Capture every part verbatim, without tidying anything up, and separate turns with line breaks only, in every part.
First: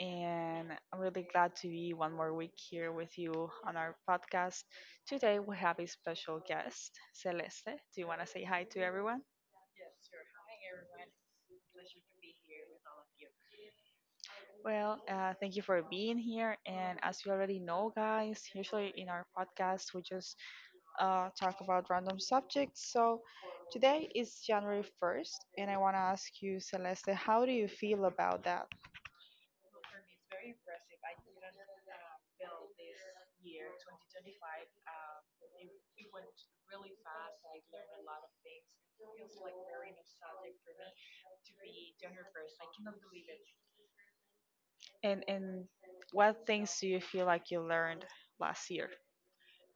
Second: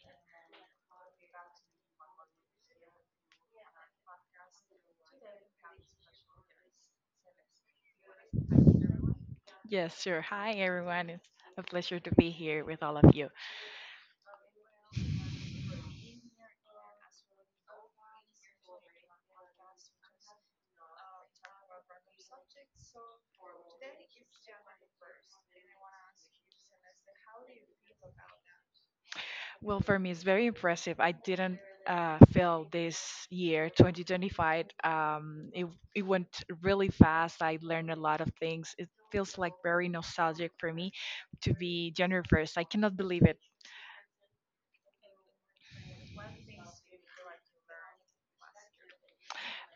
and I'm really glad to be one more week here with you on our podcast. Today, we have a special guest, Celeste. Do you want to say hi to everyone?
Yes, sure. Hi, everyone. It's a pleasure to be here with all of you.
Well, uh, thank you for being here. And as you already know, guys, usually in our podcast, we just uh, talk about random subjects. So today is January first, and I want to ask you, Celeste, how do you feel about that?
Well, for me, it's very impressive. I didn't uh, fail this year, twenty twenty-five. Um, it, it went really fast. I learned a lot of things. It feels like very nostalgic for me to be January first. I cannot believe it.
And, and what do you feel like you learned last year?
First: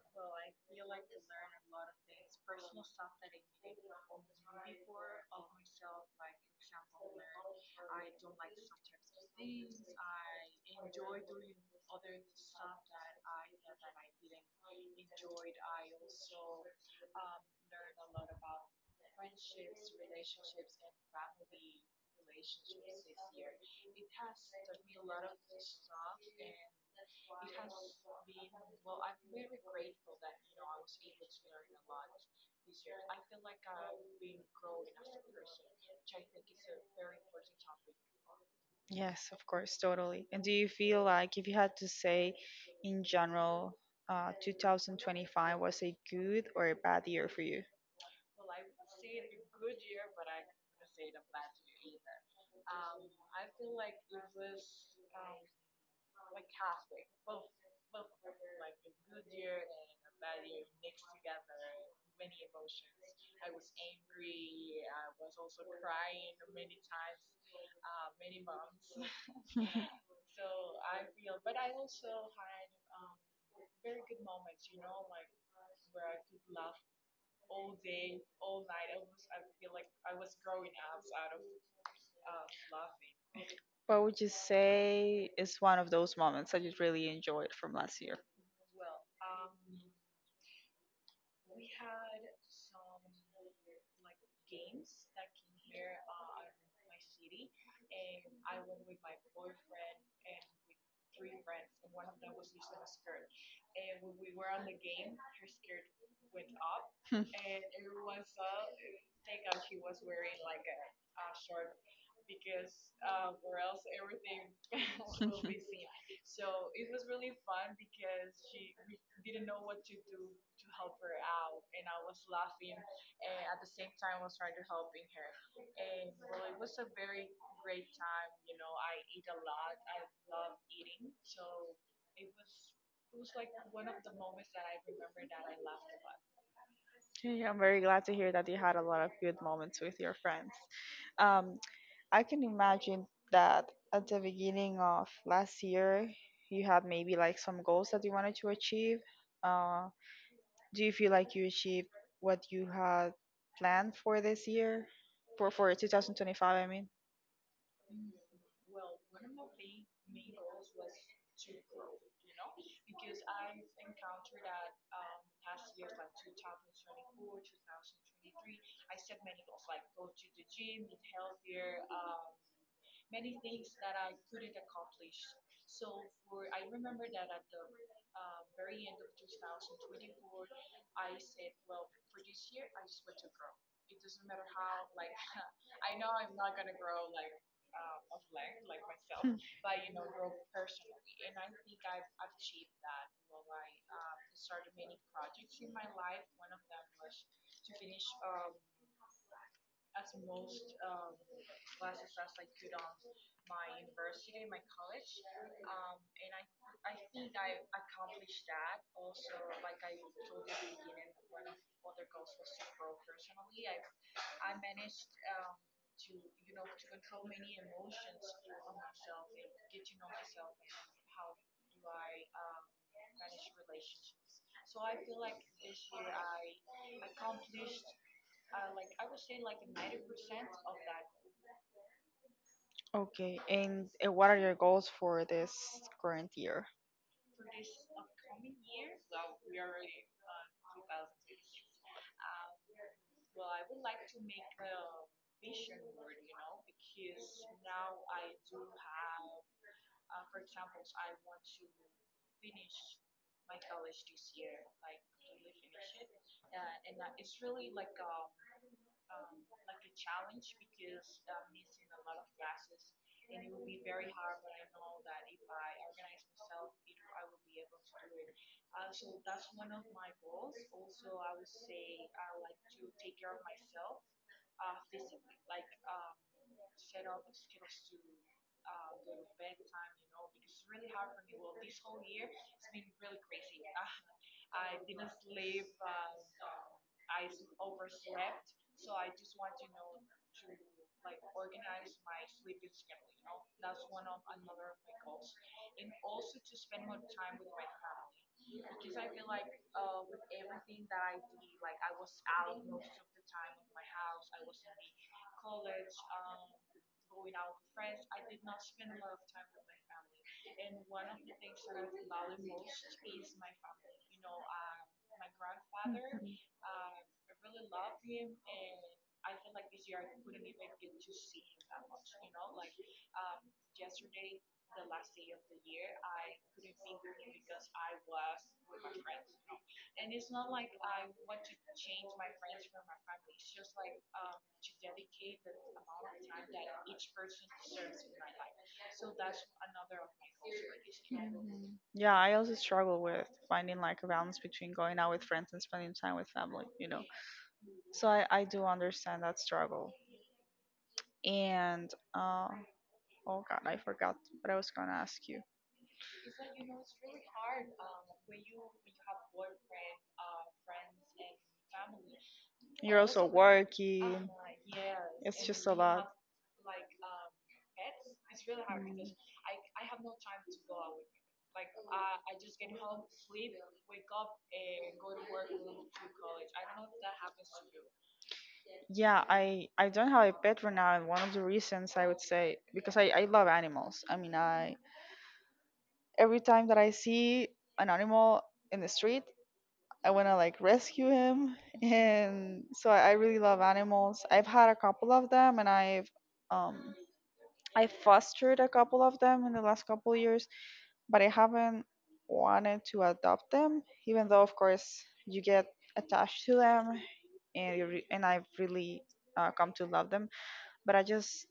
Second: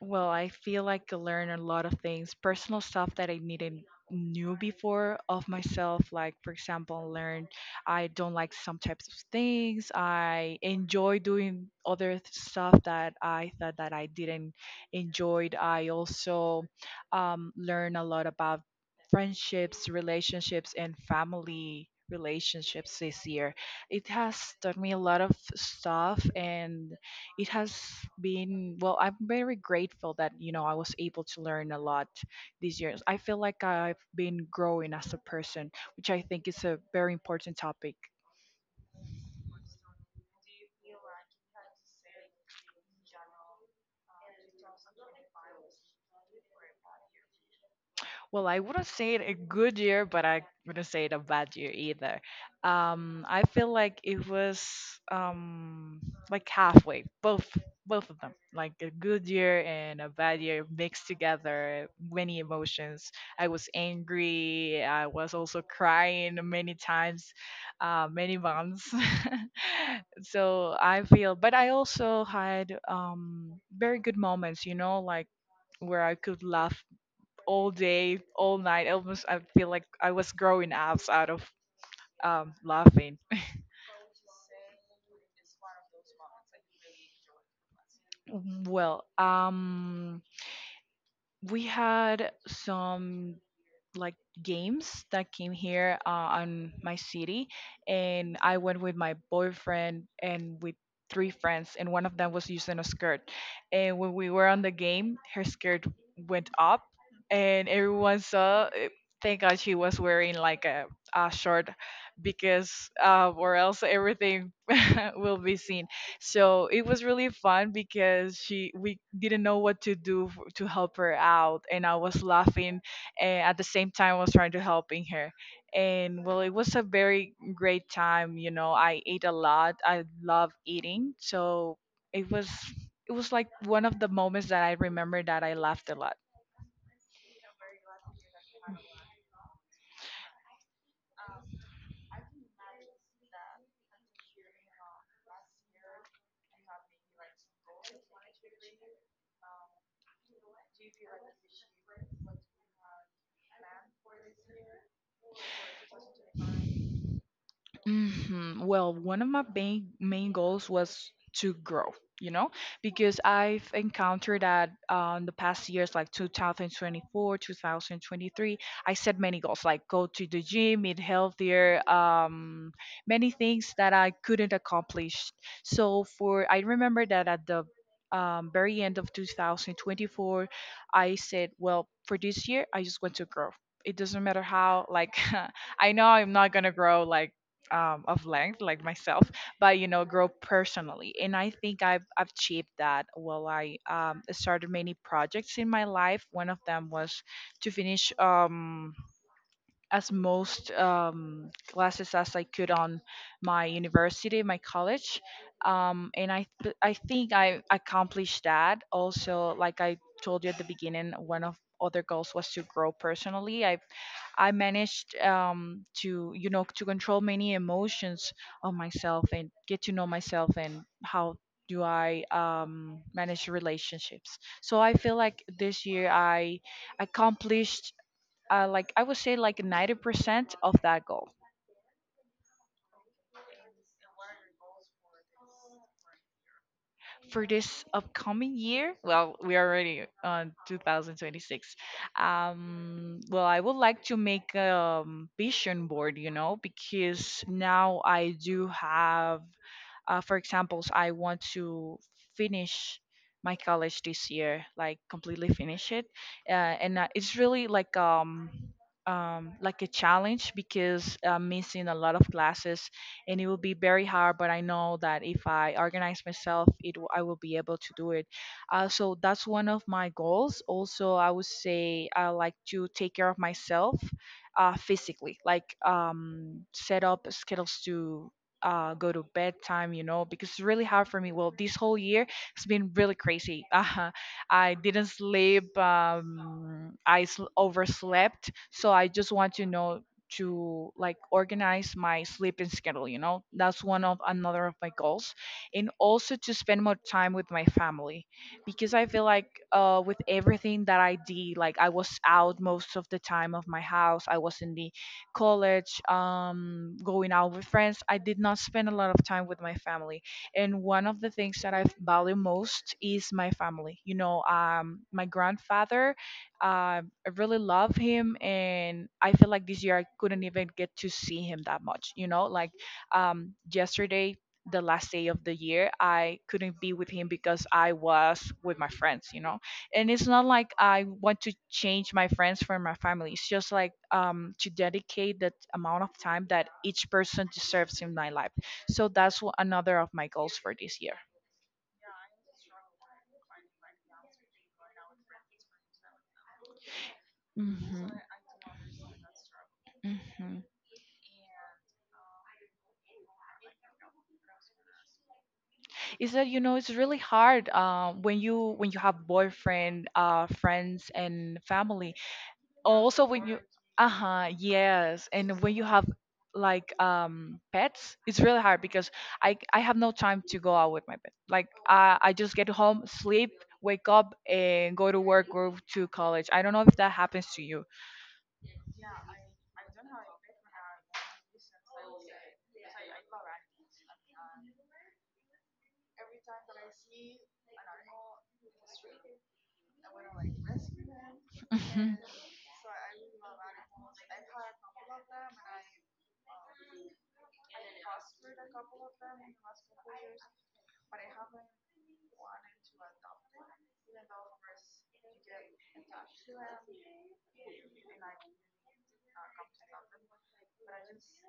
Well, I feel like I learned a lot of things, personal stuff that I needed knew before of myself. Like for example, learned I don't like some types of things. I enjoy doing other th- stuff that I thought that I didn't enjoyed. I also um, learn a lot about friendships, relationships, and family relationships this year. It has taught me a lot of stuff, and it has been, well, I'm very grateful that, you know I was able to learn a lot these years. I feel like I've been growing as a person, which I think is a very important topic.
Yes, of course, totally. And do you feel like if you had to say in general, uh, two thousand twenty-five was a good or a bad year for you?
Well, I wouldn't say it a good year, but I wouldn't say it a bad year either. Um, I feel like it was um like halfway, both both of them, like a good year and a bad year mixed together, many emotions. I was angry. I was also crying many times, uh, many months. So I feel, but I also had um very good moments, you know, like where I could laugh all day, all night. Almost, I feel like I was growing abs out of um, laughing.
What would you say is one of those moments that you really enjoyed from last year?
Well, um, we had some like games that came here uh, on my city, and I went with my boyfriend and with three friends, and one of them was using a skirt. And when we were on the game, her skirt went up, and everyone saw eh, thank god she was wearing like a, a short, because uh, or else everything will be seen. So it was really fun because she we didn't know what to do f- to help her out, and I was laughing, and at the same time I was trying to helping her. And, well, it was a very great time, you know I ate a lot. I love eating, so it was, it was like one of the moments that I remember that I laughed a lot.
Okay, I'm very glad to hear that you had a lot of good moments with your friends. Um, I can imagine that at the beginning of last year, you had maybe like some goals that you wanted to achieve. Uh, Do you feel like you achieved what you had planned for this year? For for twenty twenty-five, I mean.
hmm Well, one of my main main goals was to grow, you know, because I've encountered that, uh, in the past years, like twenty twenty-four, two thousand twenty-three, I set many goals, like go to the gym, eat healthier, um, many things that I couldn't accomplish. So for I remember that at the, um, very end of two thousand twenty-four, I said, well, for this year, I just want to grow. It doesn't matter how, like, I know I'm not gonna grow like, um, of length like myself, but, you know, grow personally. And I think i've I've achieved that. Well, I, um, started many projects in my life. One of them was to finish, um, as most, um, classes as I could on my university, my college, um, and I th- I think I accomplished that. Also, like I told you at the beginning, one of other goals was to grow personally. I I managed, um, to, you know, to control many emotions of myself and get to know myself and how do I, um, manage relationships. So I feel like this year I accomplished, uh, like I would say, like ninety percent of that goal.
Okay, and uh, what are your goals for this current year?
For this upcoming year? Well, we are already on two thousand twenty-six. Um, well, I would like to make a, um, vision board, you know, because now I do have, uh, for examples, I want to finish my college this year, like completely finish it, uh, and uh, it's really like, um um like a challenge because I'm missing a lot of classes, and it will be very hard. But I know that if I organize myself, it w- I will be able to do it, uh, so that's one of my goals. Also, I would say I like to take care of myself, uh, physically, like, um, set up schedules to, uh, go to bedtime, you know, because it's really hard for me. Well, this whole year it's been really crazy. uh, I didn't sleep. Um, i sl- overslept, so I just want to know to like organize my sleeping schedule, you know, that's one of another of my goals. And also to spend more time with my family. Because I feel like, uh, with everything that I did, like I was out most of the time of my house. I was in the college, um, going out with friends. I did not spend a lot of time with my family. And one of the things that I value most is my family, you know. Um, my grandfather,
Mhm.
um I really love him, and I feel like this year I couldn't even get to see him that much. You know, like, um, yesterday, the last day of the year, I couldn't be with him because I was with my friends. You know, and it's not like I want to change my friends from my family. It's just like, um, to dedicate that amount of time that each person deserves in my life. So that's wha- another of my goals for this year.
Yeah, I also struggle with finding like a balance between going out with friends and spending time with family, you know. So
hmm
I, I do understand that struggle.
hmm
And uh, oh god, I forgot what I was gonna ask you.
is that, you know, it's really hard, uh, when you when you have boyfriend, uh, friends and family, also when you...
Turkey.
Uh-huh, yes. And when you have like, um pets, it's really hard because i I have no time to go out with my pet. Like, i I just get home, sleep, wake up, and go to work, go to college. I don't know if that happens to you.
Yeah, I I don't have a pet for now, and one of the reasons I would say because I I love animals. I mean, I every time that I see an animal in the street, I want to like rescue him.
Mhm,
And so I, I really love animals. I've had a couple of them, and I've um I fostered a couple of them in the last couple of years, but I haven't wanted to adopt them, even though of course you get attached to them and you re- and I've really uh, come to love them, but I just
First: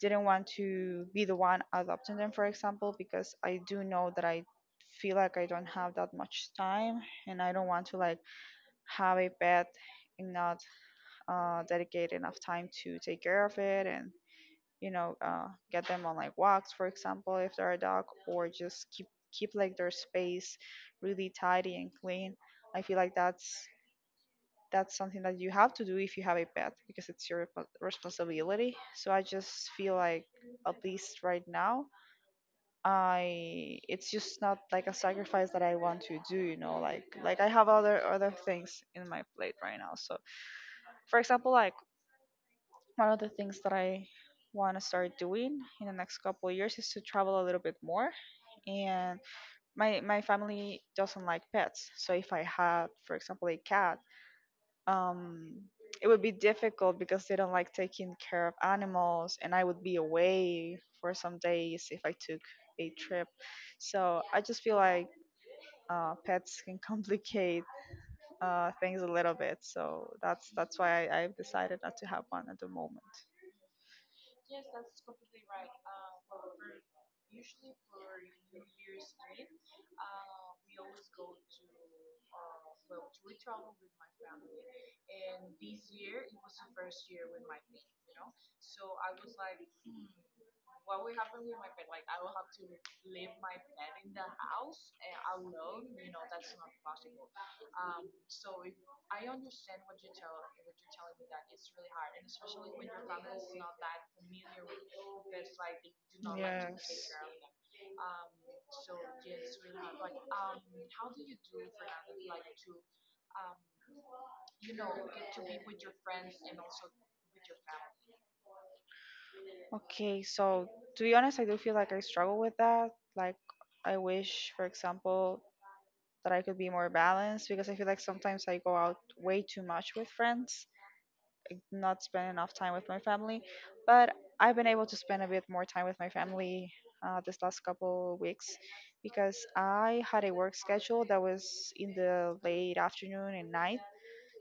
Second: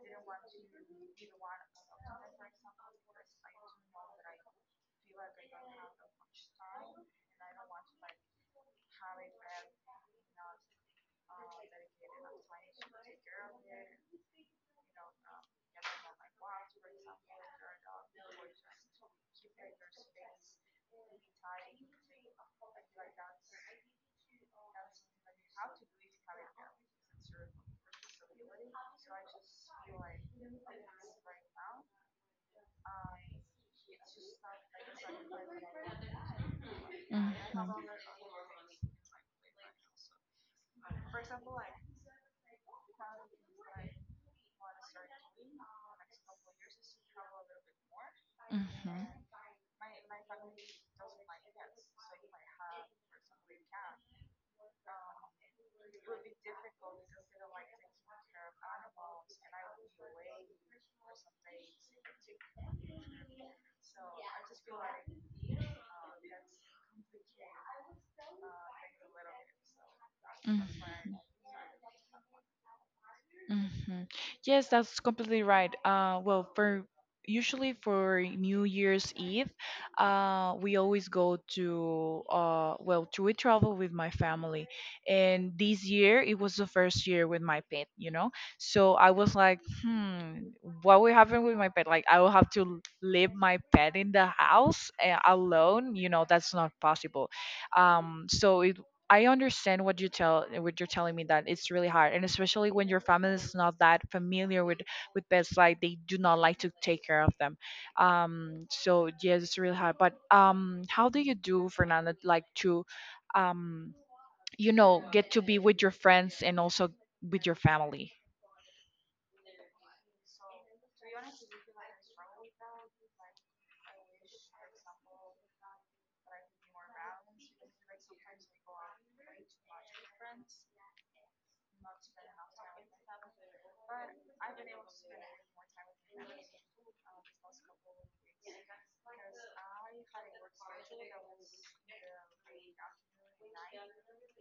didn't want to be the one adopting them, for example, because I do know that I feel like I don't have that much time and I don't want to like have a pet and not uh, dedicate enough time to take care of it, and, you know, uh, get them on like walks, for example, if they're a dog, or just keep keep like their space really tidy and clean. I feel like that's that's something that you have to do if you have a pet, because it's your repo- responsibility. So I just feel like, at least right now, I it's just not like a sacrifice that I want to do, you know, like like I have other other things in my plate right now. So for example, like, one of the things that I want to start doing in the next couple of years is to travel a little bit more.
mhm,
And my my family doesn't like pets, so if I had, for example, a cat, um, it would be difficult because they don't like taking care of animals, and I would be away for some days if I took a trip. So I just feel like uh, pets can complicate uh, things a little bit. So that's that's
mhm,
why I, I've decided not to have one at the moment.
hmm. Yes, that's completely right. Uh, well, for usually for New Year's Eve, uh, we always go to, uh, well, to we travel with my family, and this year it was the first year with my pet, you know. So I was like, hmm, what will happen with my pet? Like, I will have to leave my pet in the house, uh, alone. You know, that's not possible. Um, so it I understand what you tell what you're telling me, that it's really hard, and especially when your family is not that familiar with, with pets, like they do not like to take care of them. Um, so yes, it's really hard. But, um, how do you do, Fernanda, like to, um, you know, get to be with your friends and also with your family?
Okay, so to be honest, I do feel like I struggle with that. Like, I wish, for example, that I could be more balanced, because I feel like sometimes I go out way too much with friends, not spend enough time with my family. But I've been able to spend a bit more time with my family uh, this last couple weeks, because I had a work schedule that was in the late afternoon and night.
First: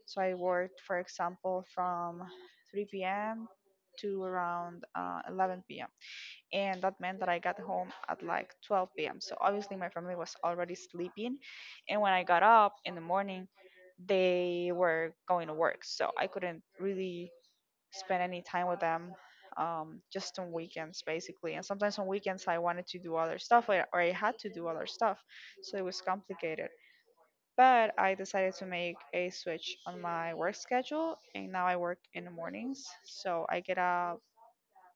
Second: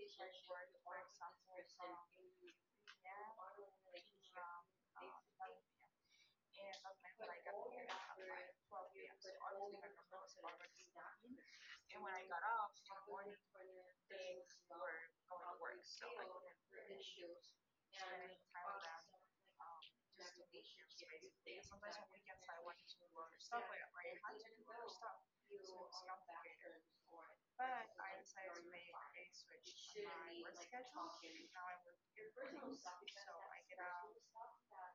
So I worked, for example, from three p m to around uh, eleven p m. And that meant that I got home at like twelve p m. So obviously my family was already sleeping. And when I got up in the morning, they were going to work. So I couldn't really spend any time, um, just on weekends basically. And sometimes on weekends I wanted to do other stuff, or, or I had to do other stuff. So it was complicated. But I decided to make a switch on my work schedule. And now I work in the mornings. So I get up,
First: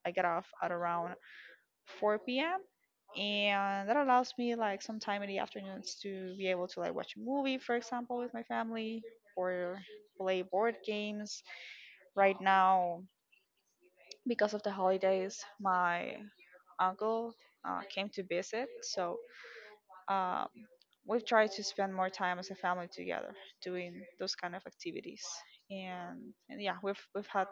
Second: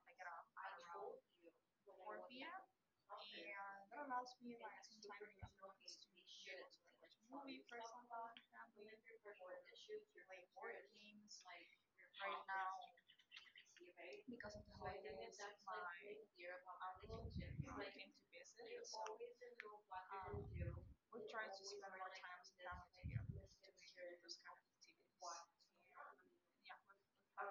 I get off at around four p m. And that allows me like some time in the afternoons to be able to like watch a movie, for example, with my family, or play board games. Now, because of the holiday, uh, he came to visit, we've tried to spend more time as a family together, those kind of activities. And, and yeah, we've we've had.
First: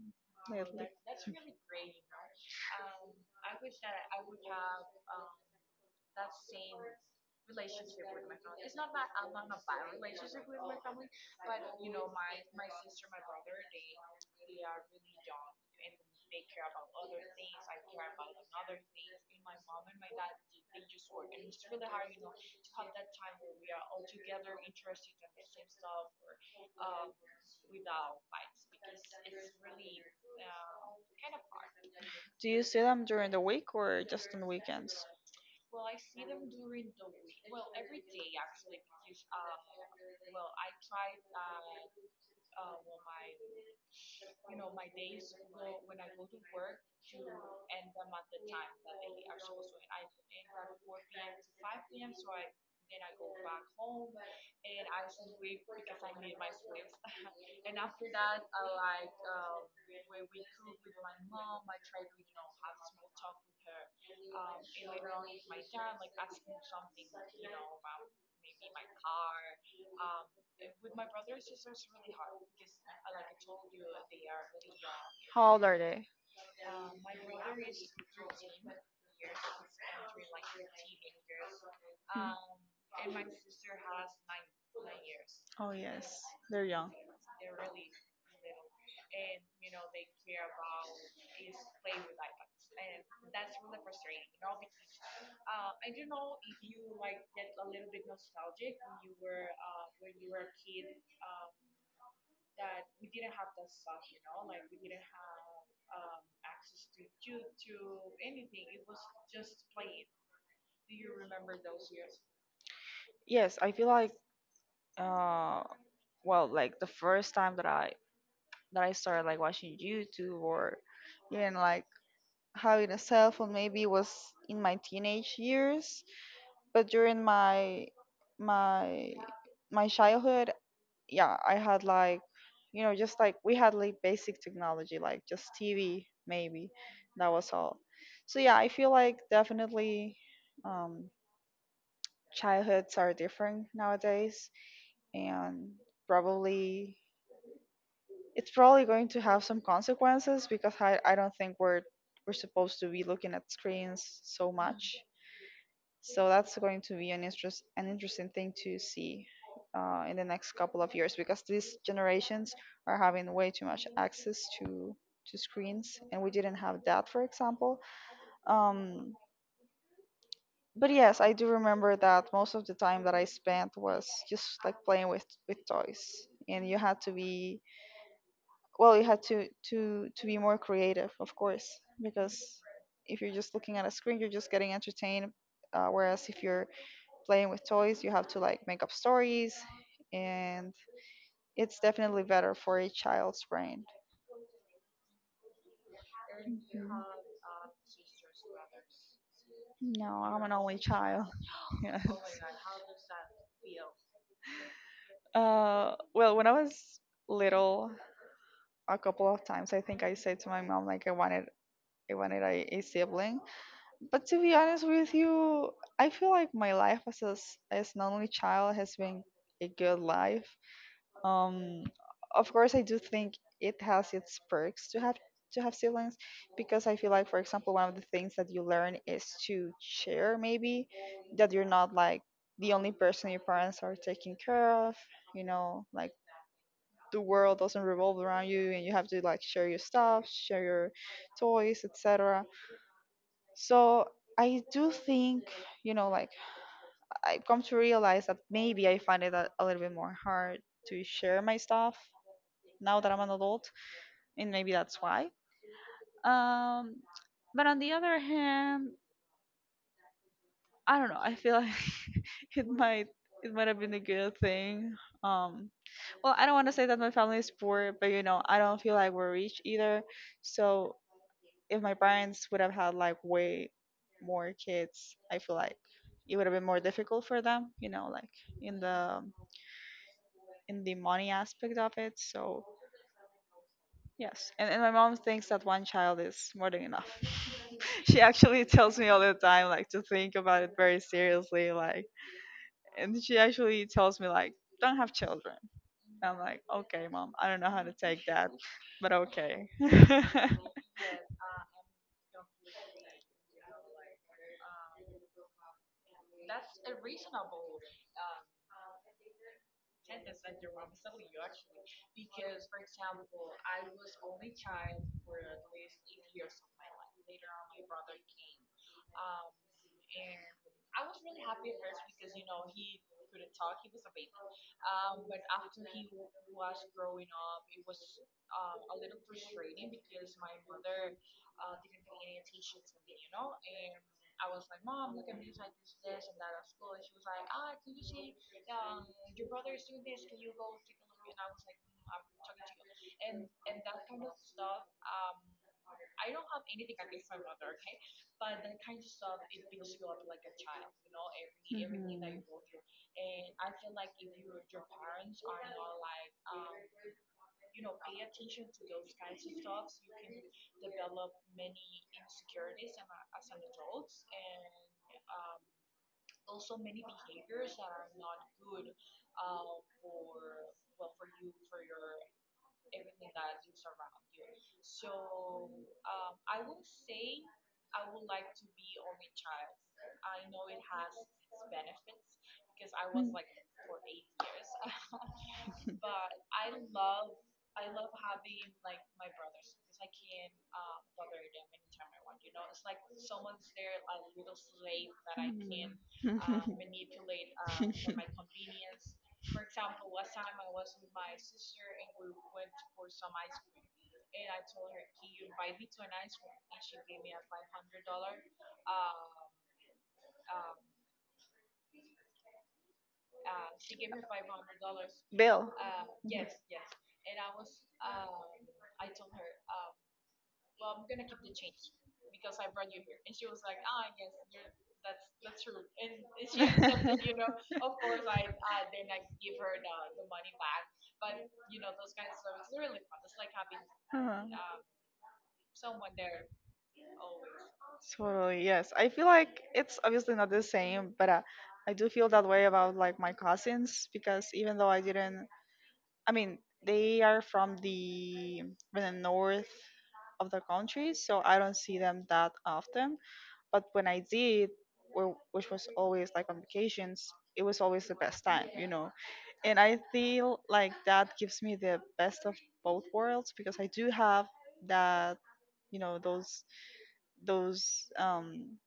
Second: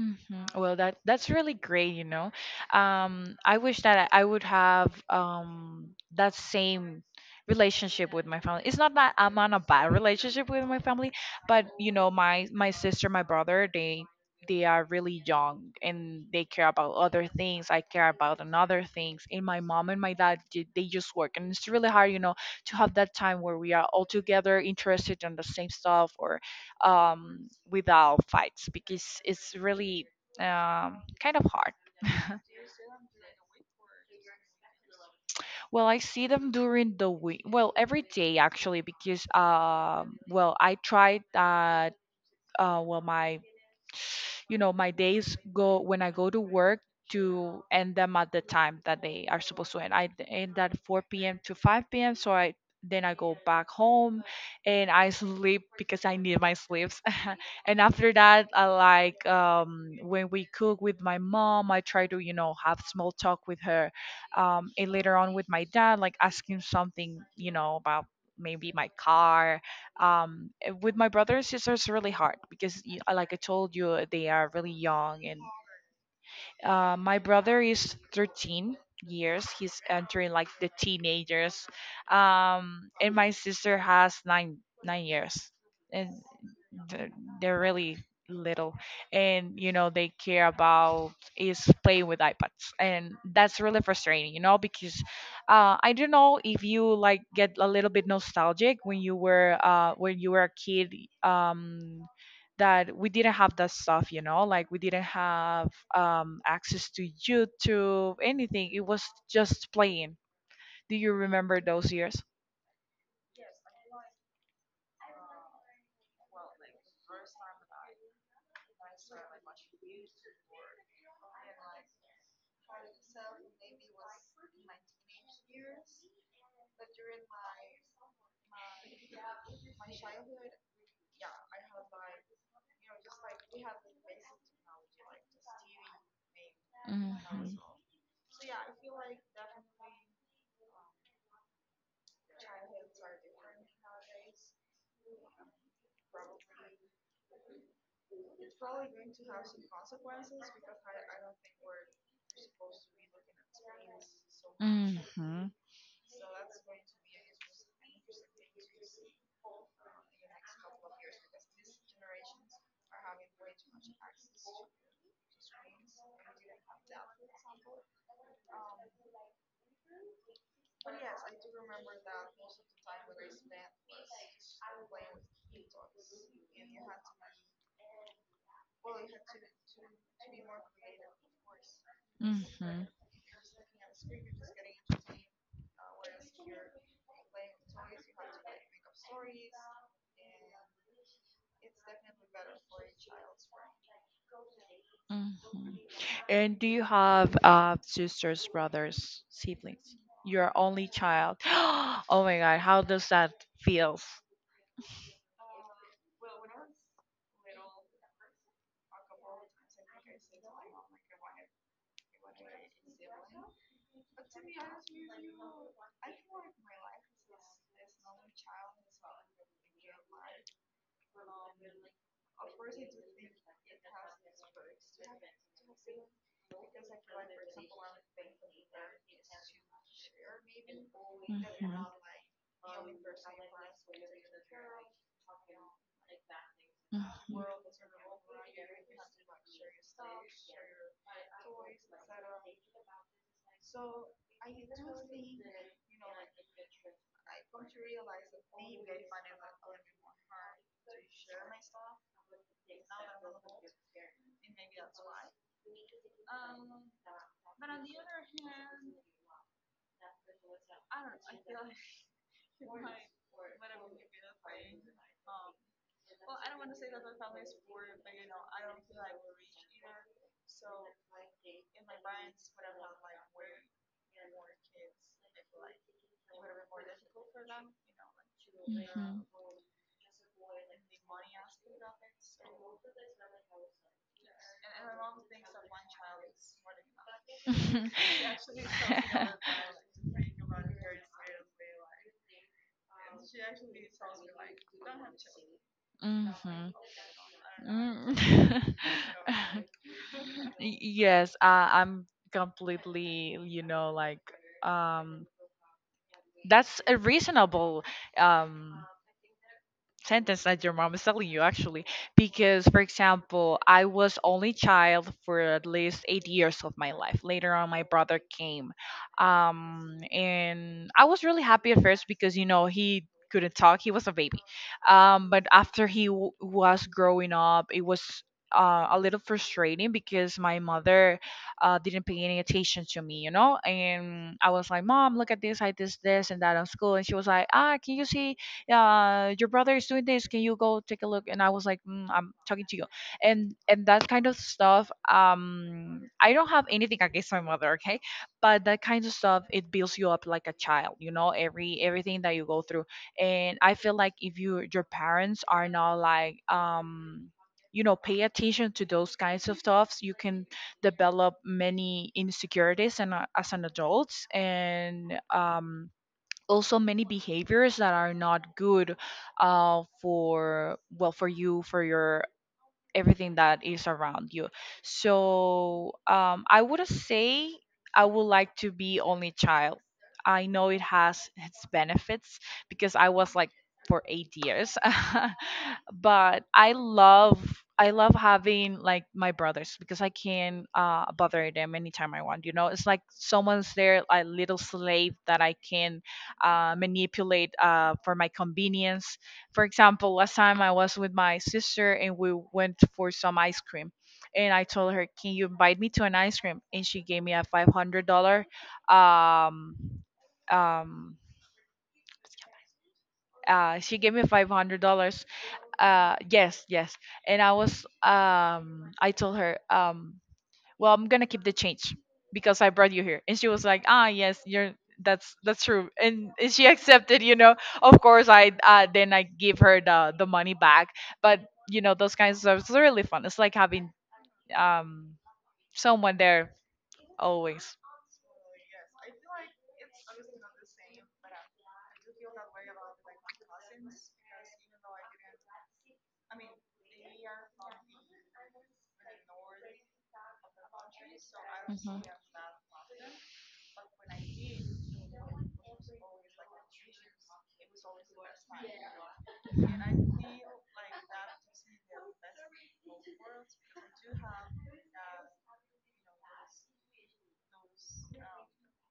hmm Well, that that's really great, you know. Um, I wish that I I would have um that same relationship with my family. It's not that I'm on a bad relationship with my family, but, you know, my my sister, my brother, they they are really young, and they care about other things. I care about another things. And my mom and my dad, ju- they just work, and it's really hard, you know, to have that time where we are all together, interested in the same stuff, or, um, without fights, because it's really, um, kind of hard.
To use them during the week, or
Well, I see them during the week. Well, every day actually. Because, um, well, I tried, uh, uh, well, my, you know, my days go when I go to work to end them at the time that they are supposed to end. I end at four p m to five p m. So I then I go back home, and I sleep because I need my sleeps. And after that, I like, um, when we cook with my mom, I try to, you know, have small talk with her, um, and later on with my dad, like asking something, you know, about maybe my car, um eh, with my brother and sister. It's really hard because, y- uh, like I told you, they are really young. And,
how old are they?
uh, my brother is thirteen years. He's entering like the teenagers. Um, and my sister has nine nine years,
Oh
and
yes, they're young.
they're, they're really little. And you know they care about is playing with iPads, and that's really frustrating. You know, because, uh, I don't know if you like get a little bit nostalgic when you were uh, when you were a kid. Um, that we didn't have that stuff, you know, like we didn't have, um, access to YouTube, anything. It was just playing. Do you remember those years?
Yes, I feel like uh, well, like the first time that I that I started like watching YouTube or even like having a cell phone maybe was in my teenage years, but during my my my childhood, yeah, I had like, you know, just like we had like basic technology, like just T V, maybe. That was all. So yeah, I feel like definitely um, childhoods are different nowadays, and probably it's probably going to have some consequences, because I, I don't think we're we're supposed to be looking at screens so much. So that's going to be an interest an interesting thing to see uh, in the next couple of years, because these generations are having way too much access to to screens, and we didn't have that, for example. Um, but yes, I do remember that most of the time that I spent was just like playing with with toys. And you had to be, well, you had to to to be more creative, of course, because if you're just looking at a screen, you're just getting entertained. Uh, whereas if you're playing with toys, you have to like make up stories, and it's definitely better for a child's brain.
And do you
Mhm.
have, uh, sisters, brothers, siblings?
No, I'm
Your
an only
only
child.
child. Oh
Yes.
my God, how does that feels?
Uh, well, when I was little, a couple of times I think I said to my mom like I wanted I wanted a, a sibling. But to be honest with you, I feel like my life as a, s- as an only child has been a good life. Um, of course, I do think it has its perks to have to have siblings, because I feel like, for example, one of the things that you learn is to share. Maybe that you're not like the only person your parents are taking care of. You know, like the world doesn't revolve around you, and you have to like share your stuff, share your toys, et cetera. So I do think, you know, like I've come to realize that maybe I find it a, a little bit more hard to share my stuff now that I'm an adult, and maybe that's why. Um, but on the other hand, I don't know. I feel like it might it might have been a good thing. Um, well, I don't want to say that my family is poor, but you know, I don't feel like we're rich either. So if my parents would have had like way more kids, I feel like it would have been more difficult for them. You know, like in the in the money aspect of it. So yes, and, and my mom thinks that one child is more than enough. She actually tells me all the time, like, to think about it very seriously, like, and she actually tells me, like, don't have children. And I'm like,
Mhm.
okay, mom, I don't know how to take that,
Mm.
but okay.
Y- Yes, uh, I'm completely, you know, like um that's a reasonable um sentence that your mom is telling you actually. Because for example, I was only child for at least eight years of my life. Later on my brother came. Um and I was really happy at first because you know he couldn't talk, he was a baby. um but after he w- was growing up it was uh, a little frustrating because my mother uh, didn't pay any attention to me, you know. And I was like, "Mom, look at this, I did this, this, and that on school." And she was like, "Ah, can you see? Uh, your brother is doing this. Can you go take a look?" And I was like, "Mm, I'm talking to you," and and that kind of stuff. Um, I don't have anything against my mother, okay, but that kind of stuff it builds you up like a child. You know, every everything that you go through, and I feel like if you your parents are not like um you know pay attention to those kinds of stuffs, you can develop many insecurities and uh, as an adult. And um also many behaviors that are not good uh, for, well, for you, for your everything that is around you. So um, I would say I would like to be only child. I know it has its benefits because I was like for eight years, but I love, I love having like my brothers because I can uh, bother them anytime I want. You know, it's like someone's there, a little slave that I
Bill.
can uh,
Mhm.
manipulate uh, for my convenience. For example, last time I was with my sister and we went for some ice cream. And I told her, "Can you invite me to an ice cream?" And she gave me a five hundred dollar. Um, um, uh, she gave me five hundred dollars. Uh, yes, yes. And I was, um, I told her, um, "Well, I'm gonna keep the change because I brought you here." And she was like, "Ah, yes, you're, that's that's true." And, and she
Bill.
accepted, you know. Of course I uh, then I give her the the money back. But you know those kinds of stuff it's really fun. It's like having
Uh-huh.
um someone there always.
Totally, yes. I feel like it's obviously not the same, but uh, I do feel that way about like my cousins, because even though I didn't, I mean, they are from the from the north of the country, so I don't see
Mhm.
them that often. But when I did, wh- which was always like on vacations, it was always the best time, you know. And I feel like that gives me the best of both worlds, because I do have that, you know, those those um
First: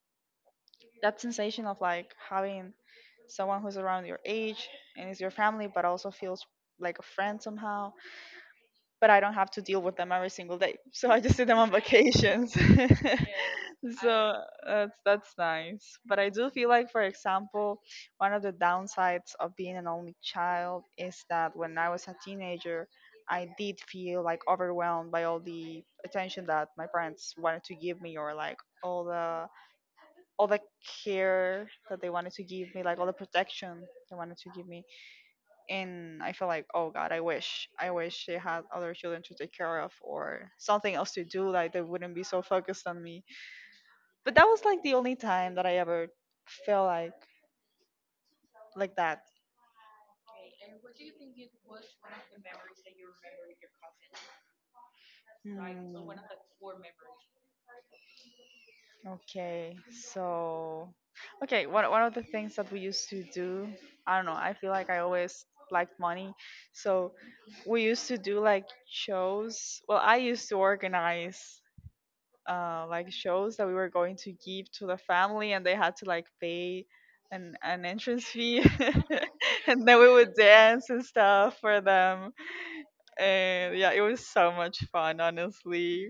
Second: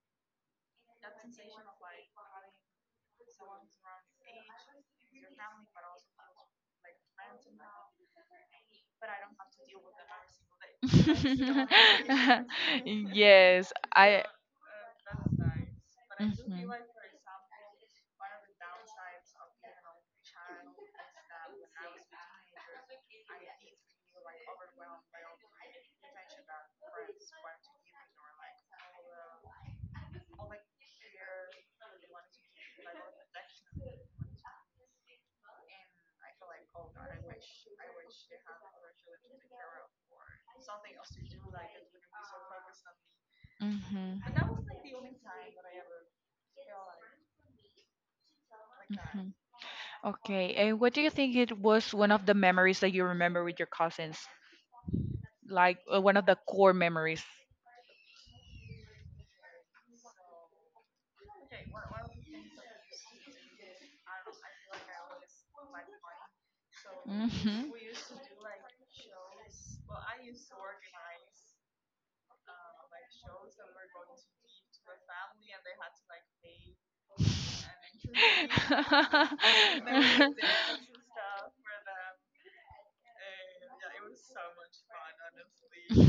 that sensation of like having someone who's around your age and is your family but also feels like a friend somehow, but I don't have to deal with them every single day. So I just see them on vacations.
yes i
So that's that's nice, but I do
mhm,
feel like, for example, one of the downsides of being an only child is that when I was a teenager, I did feel like overwhelmed by all the attention that my parents wanted to give me, or like all the all the care that they wanted to give me, like all the protection they wanted to give me. And I felt like, oh God, I wish, I wish they had other children to take care of, or something else to do, like they wouldn't be so focused on me.
mhm,
But that was like the only time that I ever felt like like that.
okay, and what do you think it was one of the memories that you remember with your cousins?
Hmm.
Like uh, one of the core memories?
Okay, so okay, one one of the things that we used to do, I don't know, I feel like I always liked money. So
Hmm.
we used to do like shows. Well, I used to organize uh like shows that we were going to give to the family, and they had to like pay an an entrance fee and then we would dance and stuff for them. And yeah, it was so much fun, honestly.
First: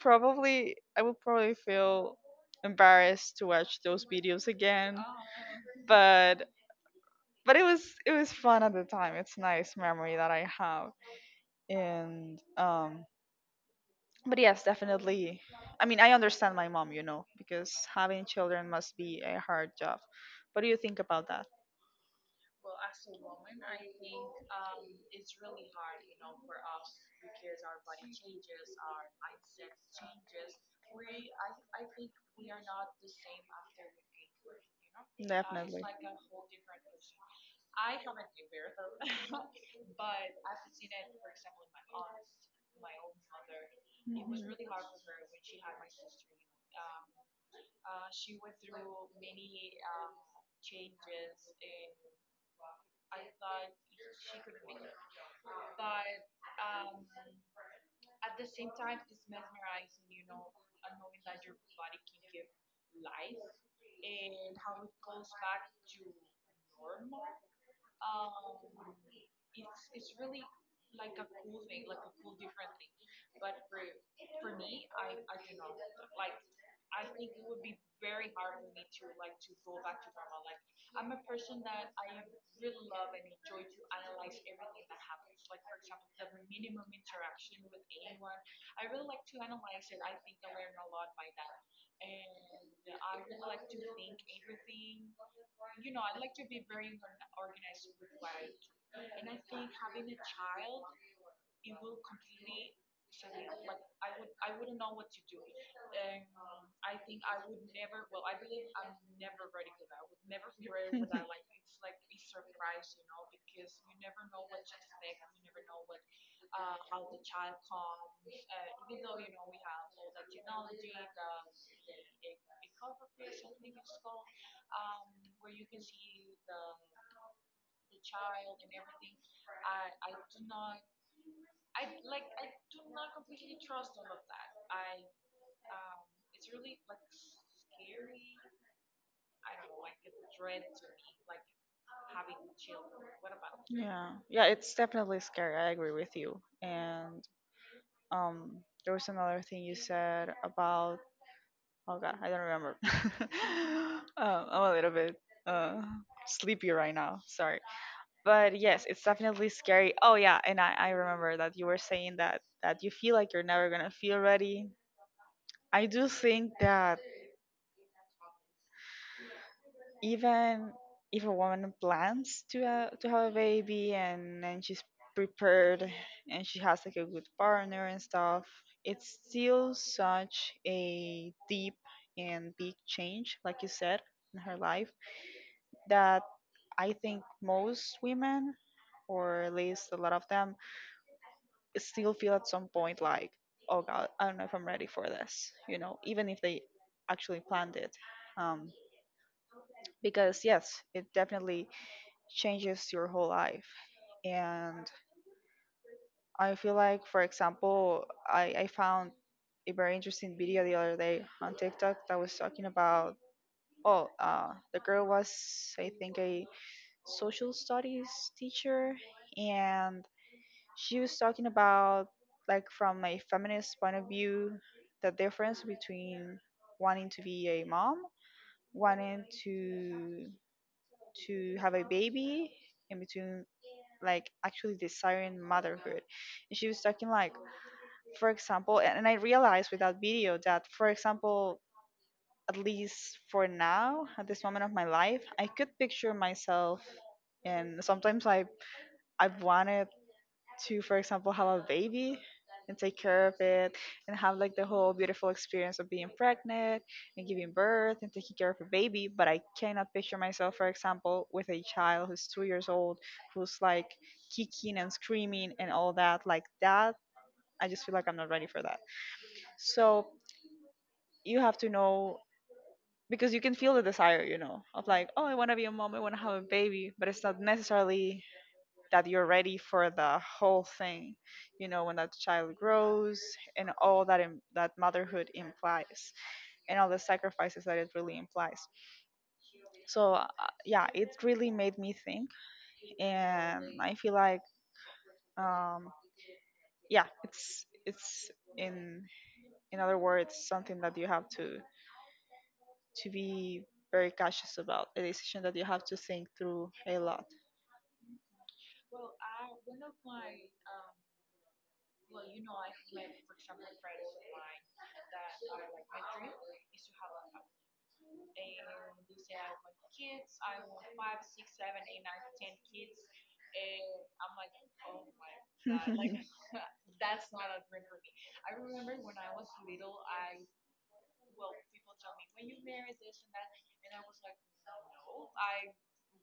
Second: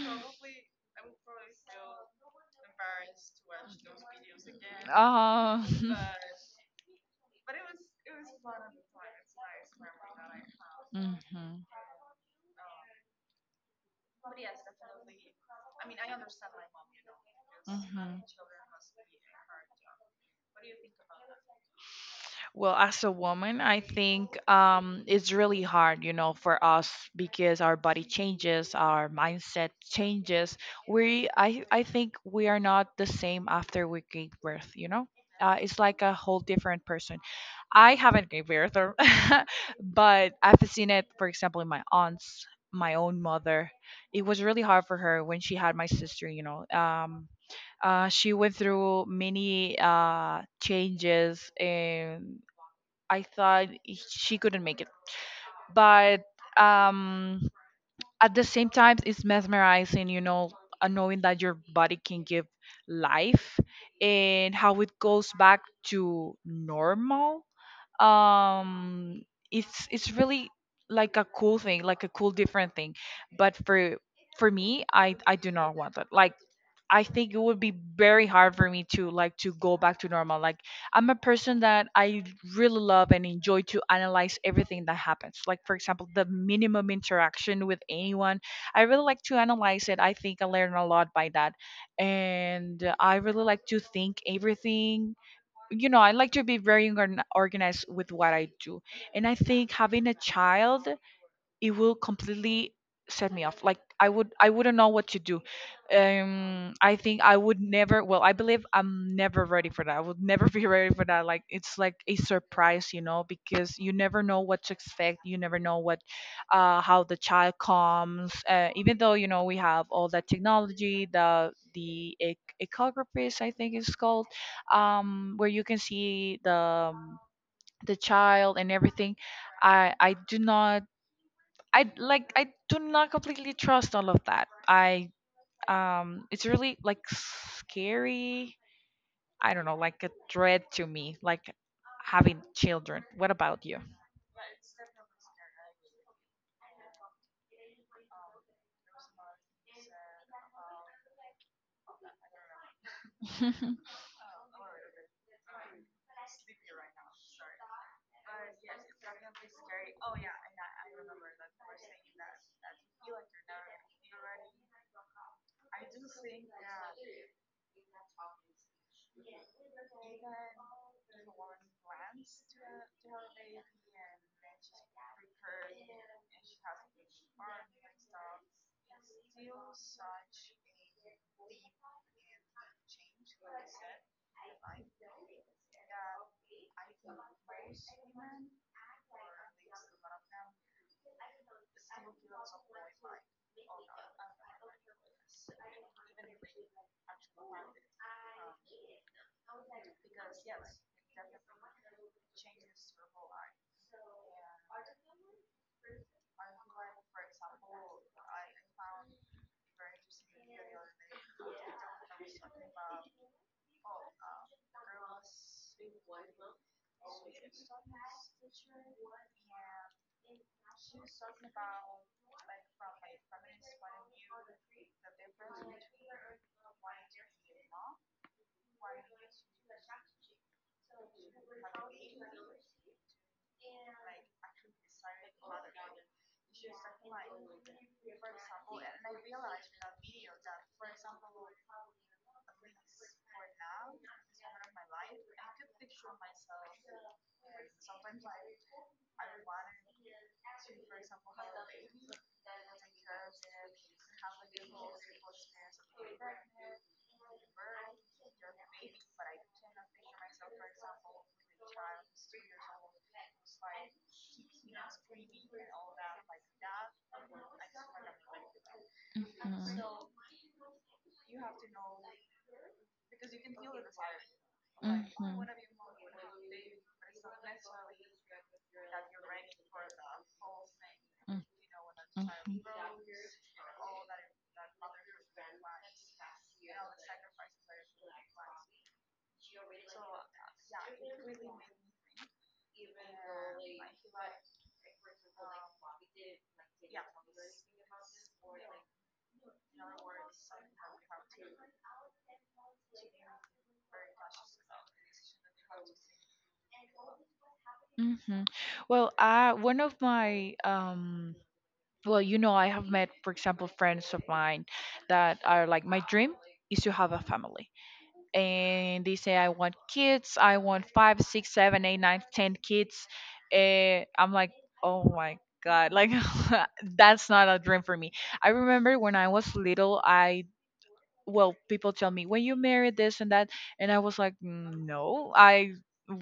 Probably I would probably feel embarrassed to watch those videos again.
Oh.
But but it was it was fun at the time. It's nice memory that I have.
Hmm.
And um but yes, definitely. I mean, I understand my mom, you know, because having
Mhm.
children must be a hard job. What do you think about that?
Well, as a woman, I think um, it's really hard, you know, for us because our body changes, our mindset changes. We, I, I think we are not the same after we gave birth, you know. Uh, it's
Definitely.
like a whole different person. I haven't gave birth, or but I've seen it, for example, in my aunts, my own mother. It was really
Mhm.
hard for her when she had my sister, you know. Um, uh, she went through many uh, changes, and I thought she couldn't make it. But um, at the same time, it's mesmerizing, you know, uh, knowing that your body can give life and how it goes back to normal. Um it's it's really like a cool thing, like a cool different thing. But for for me, i i do not want that. Like I think it would be very hard for me to like to go back to normal. Like I'm a person that I really love and enjoy to analyze everything that happens. Like for example the minimum interaction with anyone, I really like to analyze it. I think I learn a lot by that, and I really like to think everything, you know. I like to be very organ- organized with what I do. And I think having a child, it will completely set me off. Like I would, I wouldn't know what to do. um I think I would never, well, I believe I'm never ready for that. I would never be ready for that. Like it's like a surprise, you know, because you never know what to expect, you never know what, uh how the child comes, uh, even though you know we have all that technology, the the ec- echographist I think it's called, um where you can see the um, the child and everything. I I do not, I like I do not completely trust all of that. I um it's really like scary. I don't know, like a dread to me, like having children. What about you?
Yeah, yeah, it's definitely scary. I agree with you. And um, there was another thing you said about. Oh God, I don't remember. um, I'm a little bit uh, sleepy right now. Sorry, but yes, it's definitely scary. Oh yeah, and I, I remember that you were saying that that you feel like you're never gonna feel ready. I do think that even if a woman plans to uh, to have a baby, and and she's prepared and she has like a good partner and stuff, it's still such a deep and big change, like you said, in her life, that I think most women, or at least a lot of them, still feel at some point like, oh God, I don't know if I'm ready for this, you know, even if they actually planned it. Um, because, yes, it definitely changes your whole life. And I feel like, for example, I, I found a very interesting video the other day on TikTok that was talking about, oh, uh, the girl was, I think, a social studies teacher, and she was talking about like, from a feminist point of view, the difference between wanting to be a mom, wanting to to have a baby, in between, like actually desiring motherhood. And she was talking like, for example, and, and I realized with that video that, for example, at least for now, at this moment of my life, I could picture myself, and sometimes i i've wanted to, for example, have a baby and take care of it, and have like the whole beautiful experience of being pregnant and giving birth and taking care of a baby. But I cannot picture myself, for example, with a child who's two years old, who's like kicking and screaming and all that. Like that, I just feel like I'm not ready for that. So you have to know, because you can feel the desire, you know, of like, oh, I want to be a mom, I want to have a baby, but it's not necessarily that you're ready for the whole thing, you know, when that child grows, and all that Im- that motherhood implies, and all the sacrifices that it really implies. So uh, yeah, it really made me think. And I feel like, um yeah, it's it's in in other words, something that you have to to be very cautious about, a decision that you have to think through a lot.
Hmm. Well, I, one of my um well, you know, I have met, for example, friends of mine that are like, "My dream is to have a family." And they say, "I want kids, I want five, six, seven, eight, nine, ten kids." And I'm like, "Oh my god," like that's not a dream for me. I remember when I was little, I, well, people tell me, "When you marry, this and that," and I was like, "Mm, no, I,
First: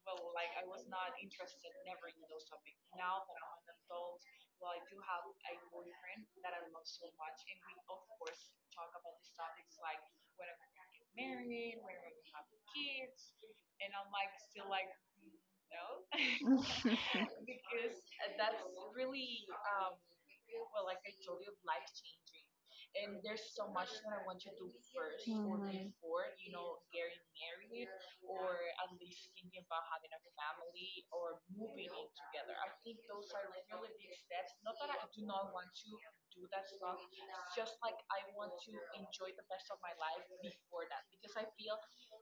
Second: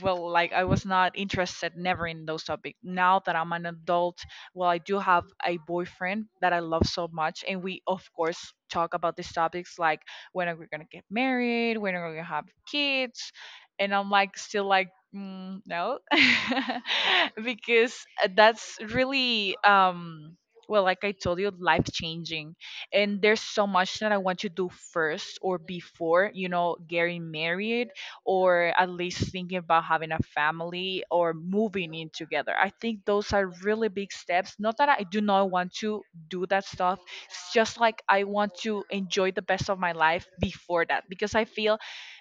well," like I was not interested never in those topics. Now that I'm an adult, well, I do have a boyfriend that I love so much, and we of course talk about these topics like when are we gonna get married, when are we gonna have kids. And I'm like still like, "Mm, no." Because uh, that's really um well like I told you, life changing. And there's so much that I want to do first or before, you know, getting married or at least thinking about having a family or moving in together. I think those are really big steps. Not that I do not want to do that stuff. It's just like I want to enjoy the best of my life before that, because I feel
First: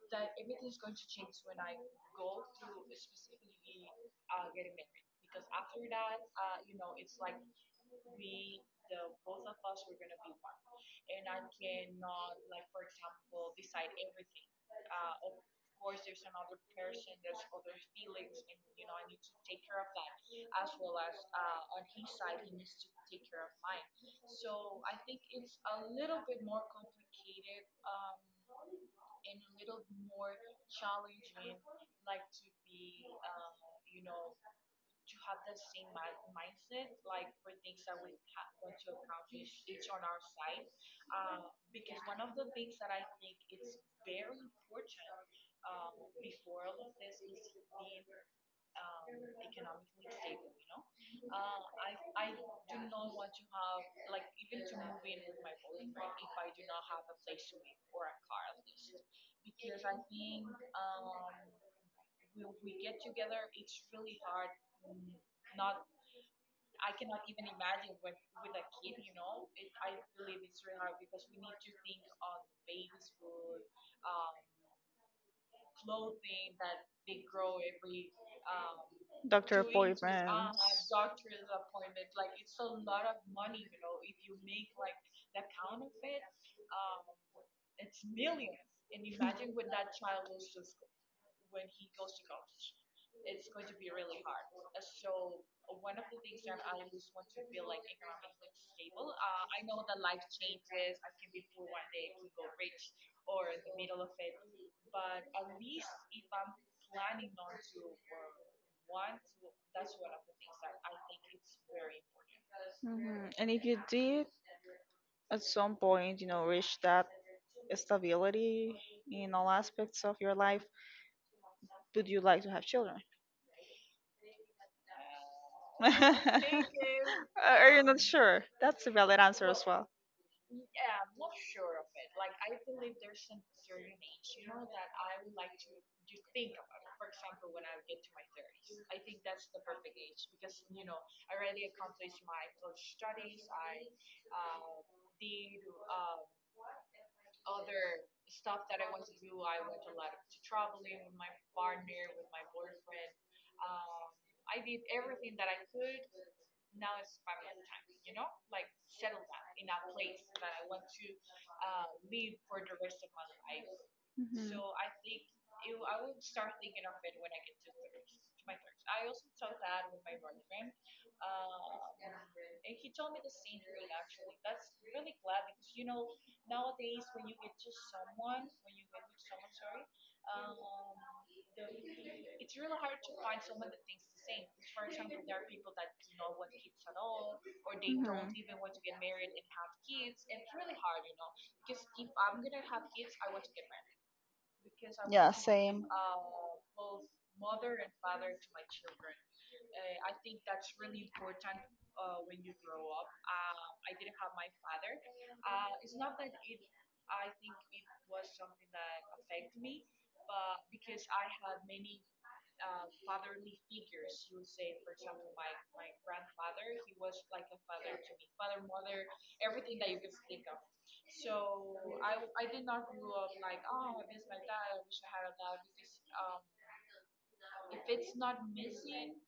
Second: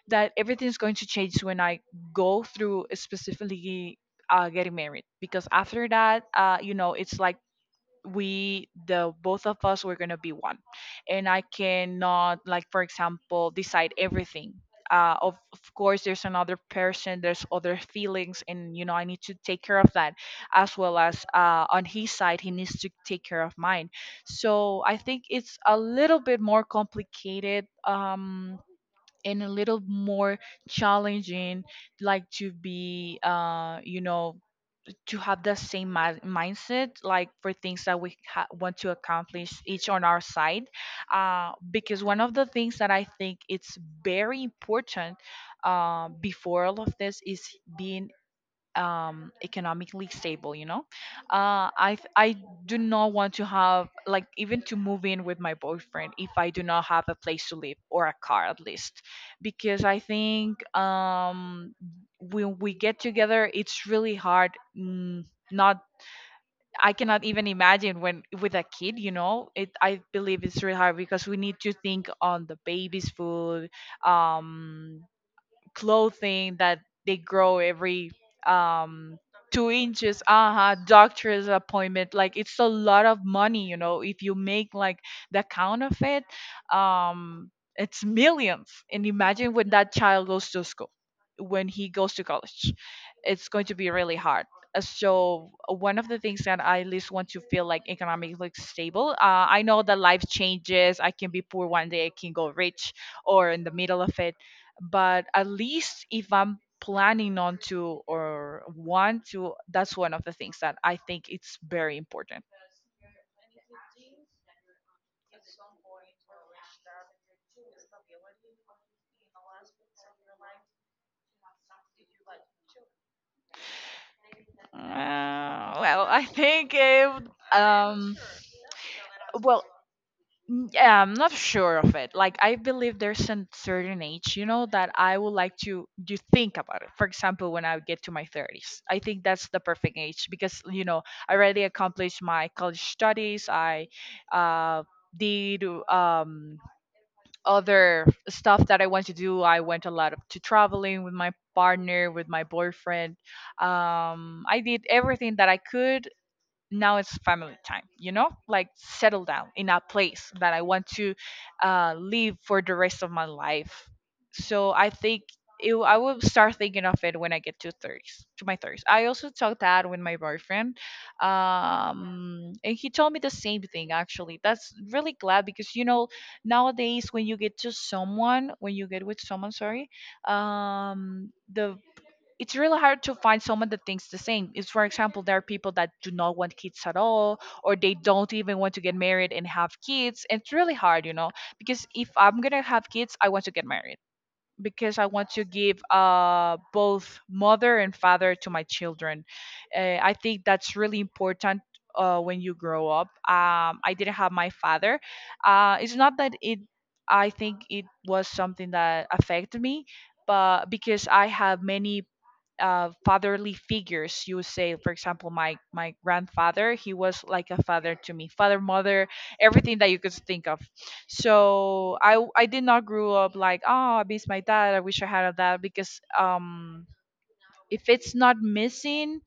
that everything's going to change when I go through, specifically uh, getting married. Because after that, uh, you know, it's like we, the both of us, we're gonna be one. And I cannot, like for example, decide everything uh, of, of course there's another person, there's other feelings, and you know I need to take care of that as well as uh, on his side he needs to take care of mine. So I think it's a little bit more complicated, um, and a little more challenging, like to be uh, you know, to have the same mi- mindset like for things that we ha- want to accomplish each on our side. Uh, because one of the things that I think it's very important uh, before all of this is being um economically stable, you know. Uh i th- i do not want to have, like, even to move in with my boyfriend if I do not have a place to live or a car at least. Because I think um when we get together it's really hard. Mm, not, I cannot even imagine when with a kid, you know, it. I believe it's really hard because we need to think on the baby's food, um, clothing that they grow every um
Doctor
two inches, uh-huh, doctor's appointment. Like it's a lot of money, you know, if you make like the count of it. um it's millions. And imagine when that child goes to school, when he goes to college, it's going to be really hard. Uh, so uh, one of the things that I at least want to feel like economically stable. Uh, I know that life changes. I can be poor one day, I can go rich, or in the middle of it. But at least if I'm planning on to or want
appointments.
to, that's one of the things that I think it's very important.
Hmm. And if you did, at some point, you know, reach that stability in all aspects of your life, would you like to have children?
Uh, well, I think if
Are you not
um,
sure? That's a valid answer
well,
as well.
N- yeah, I'm not sure of it. Like I believe there's a certain age, you know, that I would like to you think about it. For example, when I get to my thirties, I think that's the perfect age. Because you know I already accomplished my college studies. I uh, did um, other stuff that I want to do. I went a lot of, to traveling with my partner, with my boyfriend. Um, I did everything that I could. Now it's family time, you know, like settle down in a place that I want to uh, live for the rest of my life. So I think it, I will start thinking of it when I get to thirties, to my thirties. I also talked that with my boyfriend, um, and he told me the same thing actually. That's really glad because you know nowadays when you get to someone, when you get with someone, sorry, um, the, it's really hard to find someone that thinks the same. Is for example, there are people that do not want kids at all, or they don't even
Mhm.
want to get married and have kids. It's really hard, you know, because if I'm gonna have kids, I want to get married. Because I want
Yeah,
to give
same.
uh, both mother and father to my children. Uh, I think that's really important. Uh, when you grow up, um, I didn't have my father. Uh, it's not that it. I think it was something that affected me, but because I have many uh, fatherly figures, you would say. For example, my my grandfather, he was like a father to me. Father, mother, everything that you could think of. So i w- i did not grow up like, oh, I miss my dad, I wish I had a dad, because um if it's not missing,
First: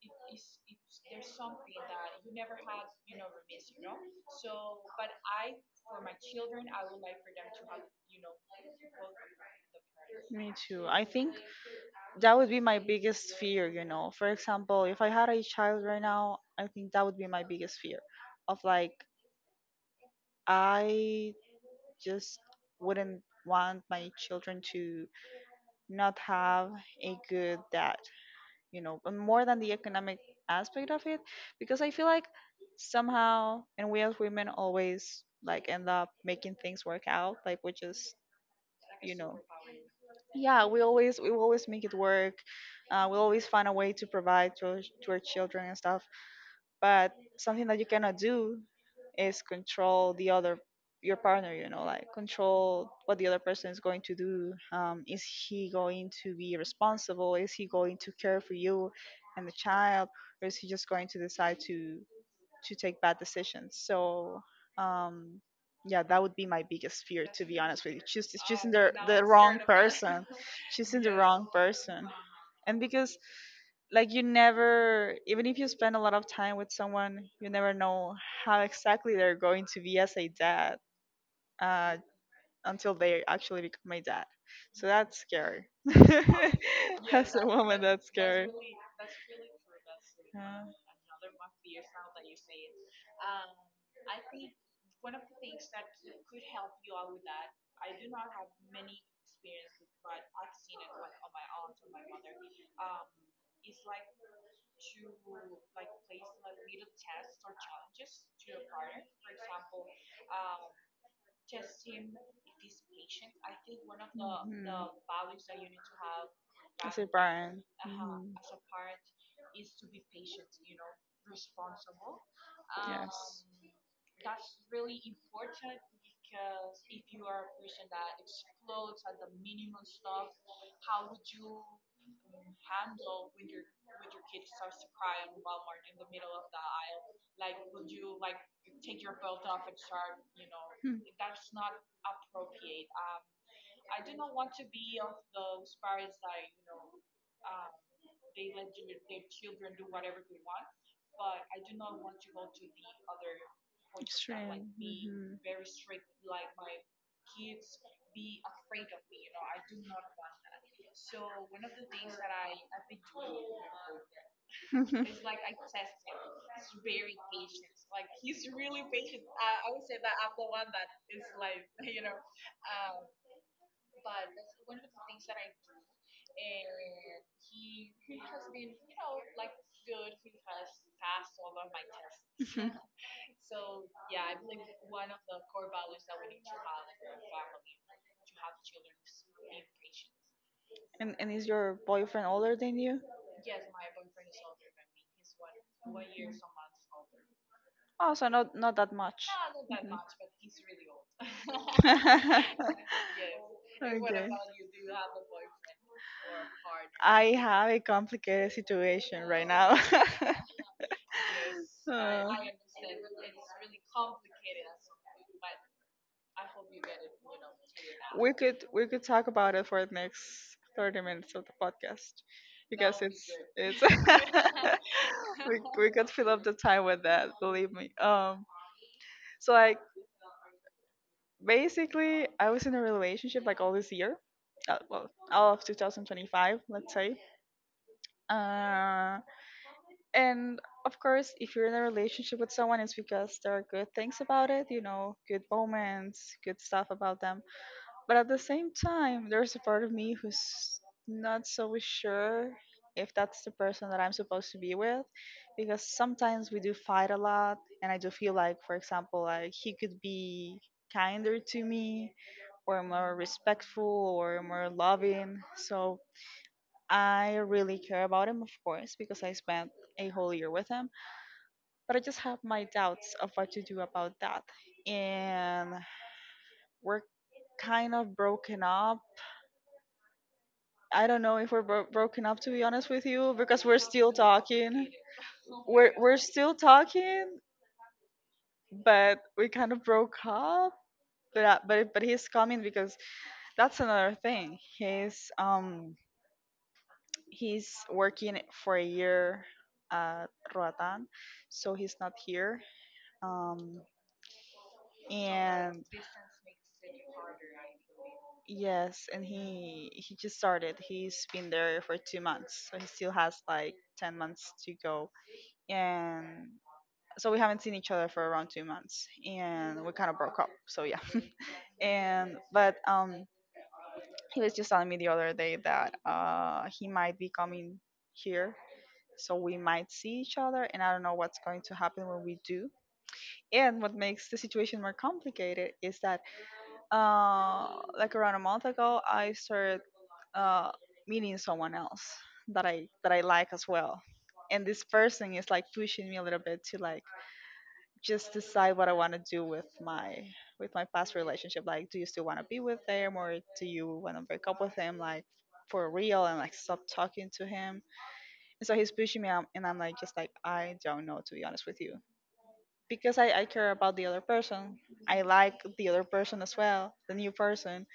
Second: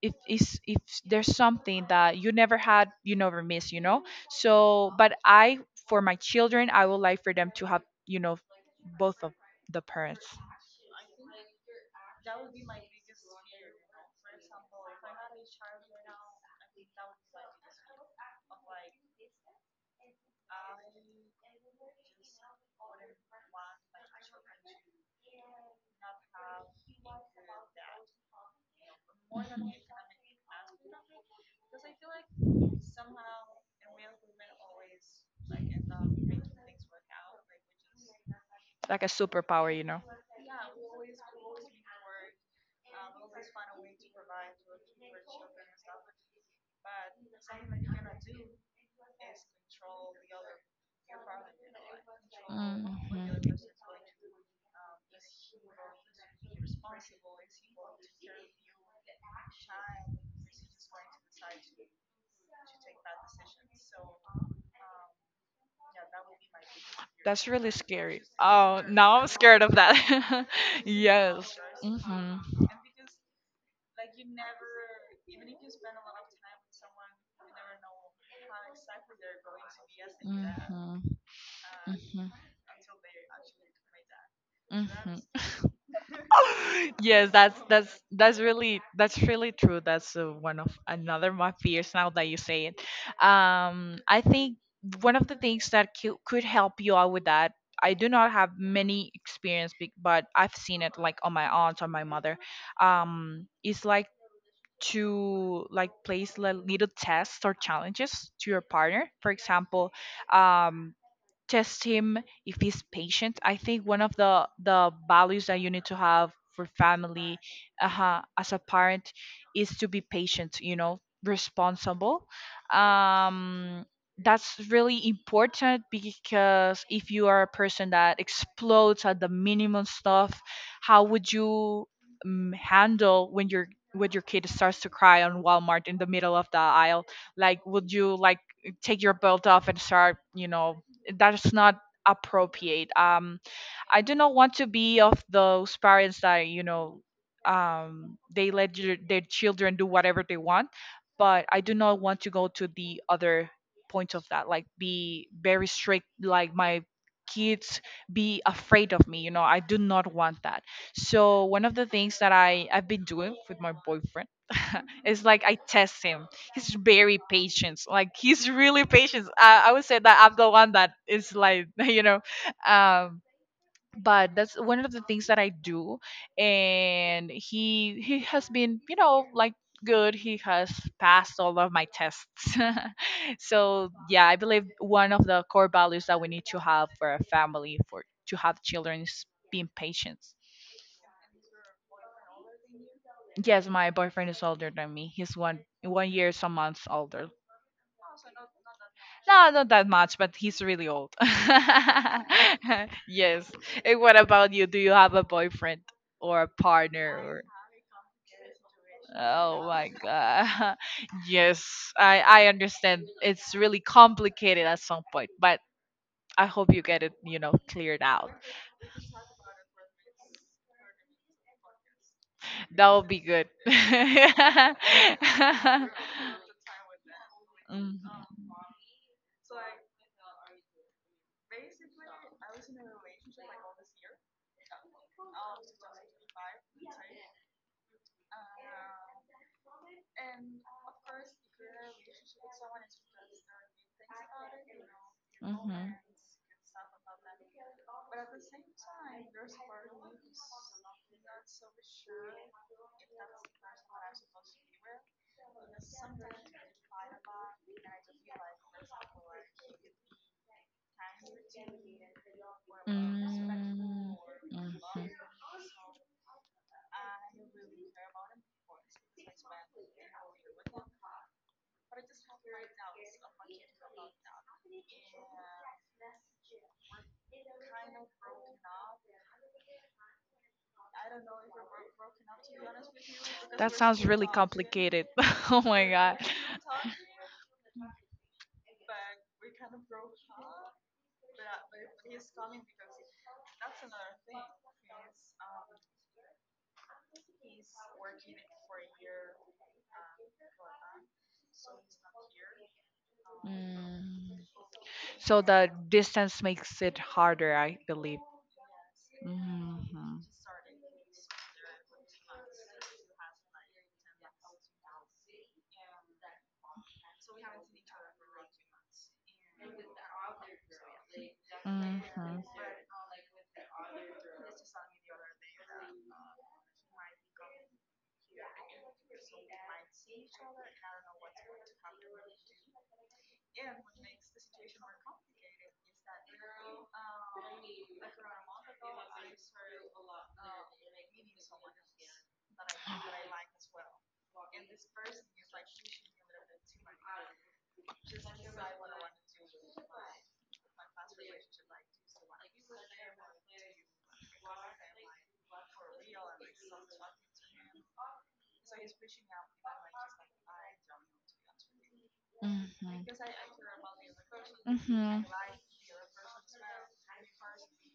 if is, if there's something that you never had, you never miss, you know. So but I, for my children, I would like for them to have, you know, both of the parents.
Me too. I think that would be my biggest fear, you know. For example, if I had a child right now, I think that would be my biggest fear of like, I just wouldn't want my children to not have a good dad, you know, and more than
Mhm.
the economic aspect of it, because I feel like somehow, and we as women always like end up making things work out, like we just,
Like a
you know.
superpower, you know
Yeah, we always we always make it work. Uh, we always find a way to provide to our, to our children and stuff. But something that you cannot do is control the other, your partner, you know, like control
Mhm.
what the other person is going to do. Um, is he going to be responsible? Is he going to care for you and the child? Or is he just going to decide to to take bad decisions. So, um, yeah, that would be my biggest fear, to
That's
be
really
honest with you.
scary.
Choose, choosing
Oh,
the,
now
the
I'm
wrong
scared of
person,
that.
choosing the wrong
Yes.
person.
Mhm.
And because, like, you never, even if you spend a lot of time with someone, you never know how exactly they're going to be as a dad
Mhm.
uh,
Mhm.
until they actually become my dad. So that's
Mhm.
scary.
Yes,
As a
that's
woman,
that's
that's
that's
scary.
really that's really true that's uh, one of another my fears now that you say it. Um i think one of the things that cou- could help you out with that. I do not have many experience be- but I've seen it like on my aunt or my mother. Um it's like to like place li- little tests or challenges to your partner, for example. um, Test him if he's patient.
Yeah.
I think one of the the
Hmm.
values that you need to have for
That's it.
family, uh,
Hmm.
as a parent, is to be patient, you know, responsible. Um that's really important, because if you are a person that explodes at the minimum stuff, how would you um, handle when your when your kid starts to cry on Walmart in the middle of the aisle? Like, would you like take your belt off and start, you know,
Hmm.
that's not appropriate. um I do not want to be of those parents that you know um they let your, their children do whatever they want. But I do not want to go to the other point of that, like be
Hmm.
very strict, like my kids be afraid of me, you know, I do not want that. So one of the things that i i've been doing with my boyfriend is like I test him. He's very patient. Like, he's really patient. I, I would say that I'm the one that is like, you know, um, but that's one of the things that I do. And he he has been, you know, like, good. He has passed all of my tests.
Know,
So yeah, I believe one of the core values that we need to have for a family, for to have children, is being patient.
and and is your boyfriend older than you?
Yes, my boyfriend is older than me. He's one one year some months older.
Oh, so not not that much.
No, not that much, but he's really old. Yes. And what about you? Do you have a boyfriend or a partner?
I
Or...
have a complicated situation. Yes,
Oh my
I,
god.
I
Yes, I
Uh,
I understand. It's really complicated at some point,
as
but I hope you get it, you know, cleared out.
we could we could talk about it for the next thirty minutes of the podcast. That
That
because
would be
it's
good.
it's we we could fill up the time with that, believe me.
Mhm.
Um so like, basically I was in a relationship like all this year. Uh, well, all of two thousand twenty-five, let's say. Uh and of course, if you're in a relationship with someone, it's because there are good things about it, you know, good
Mm-hmm.
moments, good stuff about them. But at the same time, there's a part of me who's not so sure if that's the person that I'm supposed to be with, because sometimes we do fight a lot, and I do feel like, for example, like he could be kinder to me, or more
Mm-hmm.
respectful or more loving. So I really care about him, of course, because I spent a whole year with him, but I just have my doubts of what to do about that. And we're kind of broken up. I don't know if we're bro- broken up, to be honest with you, because
That
we're
sounds
still
really
talking.
complicated. Oh my
We're
god.
we're still talking, but we kind of broke up. But I- but but he's coming, because that's another thing. He's um he's working for a year at Roatan, so he's not here. Um
Mm. So the
and
distance makes it harder, I believe.
yes, and he
Mm-hmm.
he just started. He's been there for two months, so he still has like ten months to go. And so we haven't seen each other for around two months, and we kind of broke up. So yeah, and
Mm-hmm.
but um, he was just telling me the other day that uh he might be coming here, so we might see each other, and I don't know what's going to happen when we do. And what makes the situation more complicated is that uh, like around a month ago, I started uh, meeting someone else that I that I like as well, and this person is like pushing me a little bit to like just decide what I want to do with my with my past relationship. Like, do you still want to be with him, or do you want to break up with him? Like, for real, and like stop talking to him. And so he's pushing me out, and I'm like, just like, I don't know, to be honest with you, because
Mm-hmm.
i, I care about the other person.
Mm-hmm.
I like the other person as well, the new person,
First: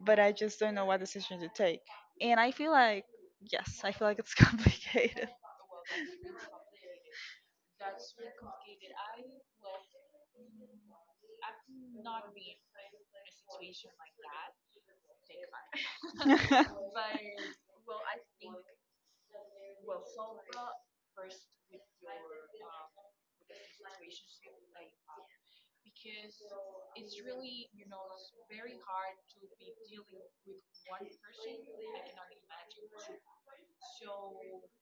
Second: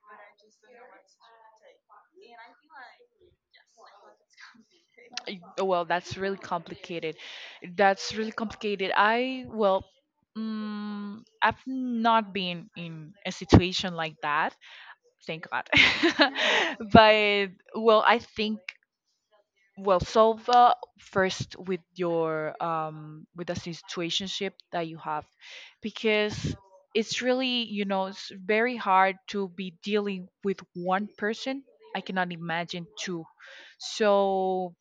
but I just don't know what decision to take. And I feel like, yes, I feel like it's complicated.
Y- Well, that's really complicated. That's really complicated. I, well, mm, I've not been in a situation like that. Thank God. But well, I think, well, solve uh, first with your um with the situationship that you have, because it's really, you know, it's very hard to be dealing with one person. I cannot imagine two. So,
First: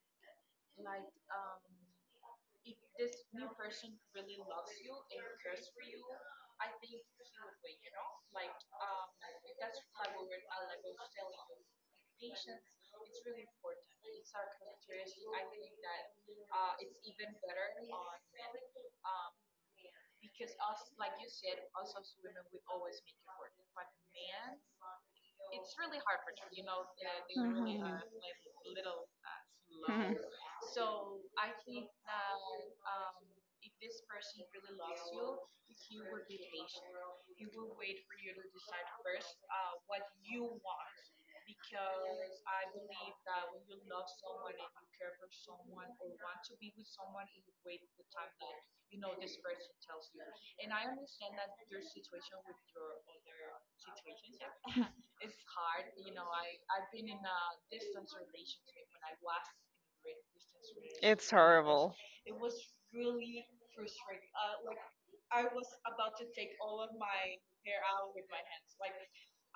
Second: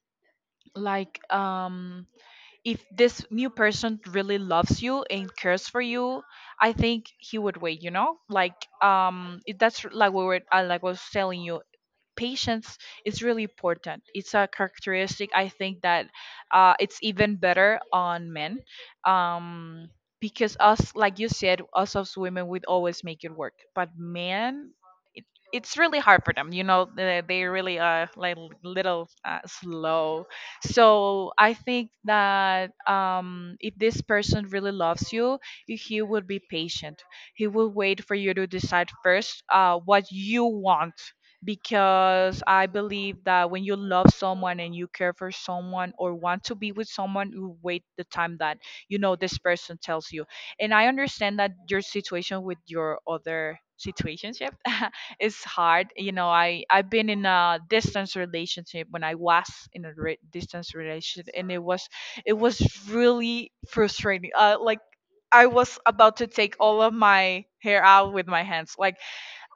like, um if this new person really loves you and cares for you, I think he would wait, you know, like, um it, that's like we were, uh, like, was telling you. Patience is really important. It's a characteristic I think that, uh, it's even better on men. Um, because us, like you said, us as women, we'd always make it work. But men, it, it's really hard for them. You know, they, they really
Mhm.
are like little, uh,
Mhm.
slow. So I think that, um, if this person really loves you, he would be patient. He will wait for you to decide first, uh, what you want, because I believe that when you love someone and you care for someone or want to be with someone, you wait the time that, you know, this person tells you. And I understand that your situation with your other situationship is hard. You know, I I've been in a distance relationship. When I was in a re- distance relationship,
It's
and it was
horrible.
it was really frustrating. Uh, like, I was about to take all of my hair out with my hands. Like,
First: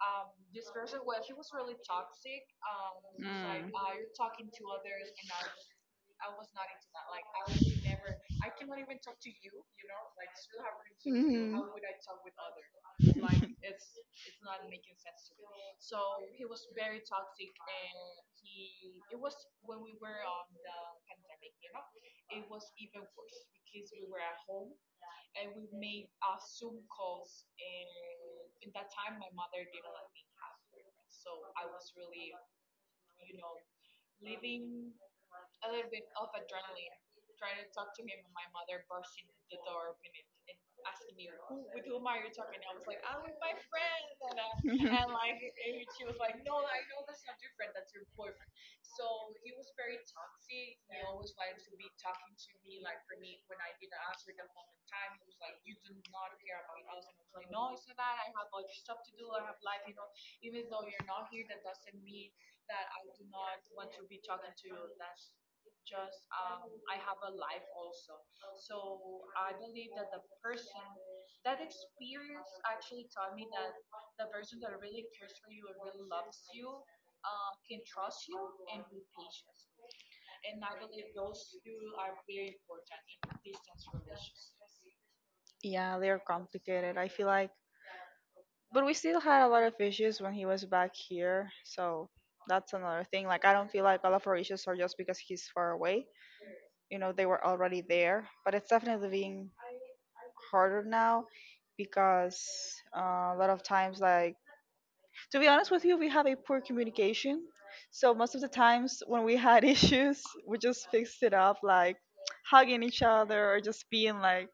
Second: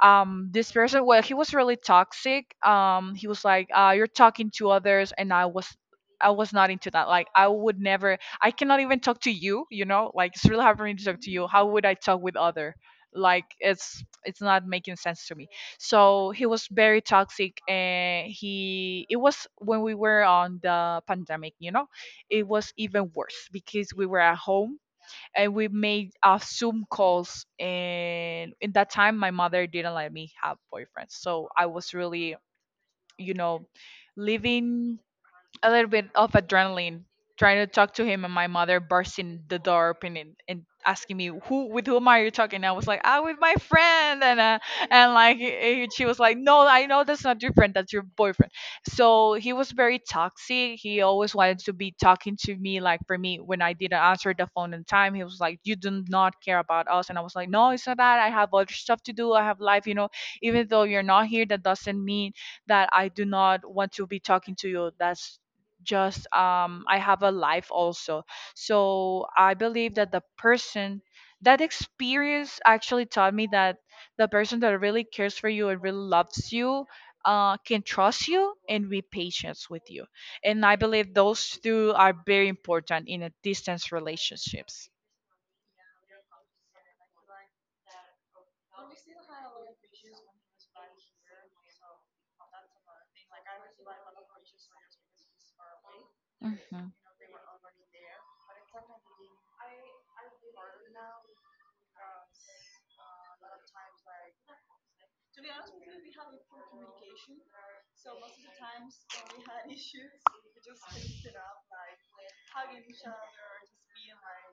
um this person, well, he was really toxic. Um he was like,
Mm.
uh you're talking to others, and i was i was not into that. Like, I would never, I cannot even talk to you, you know, like, it's really hard for me to talk to you, how would I talk with other. Like, it's it's not making sense to me. So he was very toxic, and he, it was when we were on the pandemic, you know, it was even worse because we were at home. And we made uh, Zoom calls. And in that time, my mother didn't let me have boyfriends, so I was really, you know, living a little bit of adrenaline, trying to talk to him, and my mother burst in the door open, and, and asking me who, with whom are you talking. I was like, ah, with my friend. And uh, and like, eh, eh, she was like, no, I know that's not your friend, that's your boyfriend. So he was very toxic, he always wanted to be talking to me. Like, for me, when I didn't answer the phone in time, he was like, you do not care about us. And I was like, no, it's not that, I have other stuff to do, I have life, you know. Even though you're not here, that doesn't mean that I do not want to be talking to you. That's just, um I have a life also. So I believe that the person, that experience actually taught me that the person that really cares for you and really loves you, uh, can trust you and be patient with you. And I believe those two are very important in a distance relationships.
Yeah, they're complicated. I feel like, but we still had a lot of issues when he was back here. So that's another thing. Like, I don't feel like all of our issues are just because he's far away.
Mhm.
You know, they were already there. But it's definitely being harder now, because uh, a lot of times, like, to be honest with you, we have a poor communication. So most of the times when we had issues, we just fixed it up like hugging each other, or just being like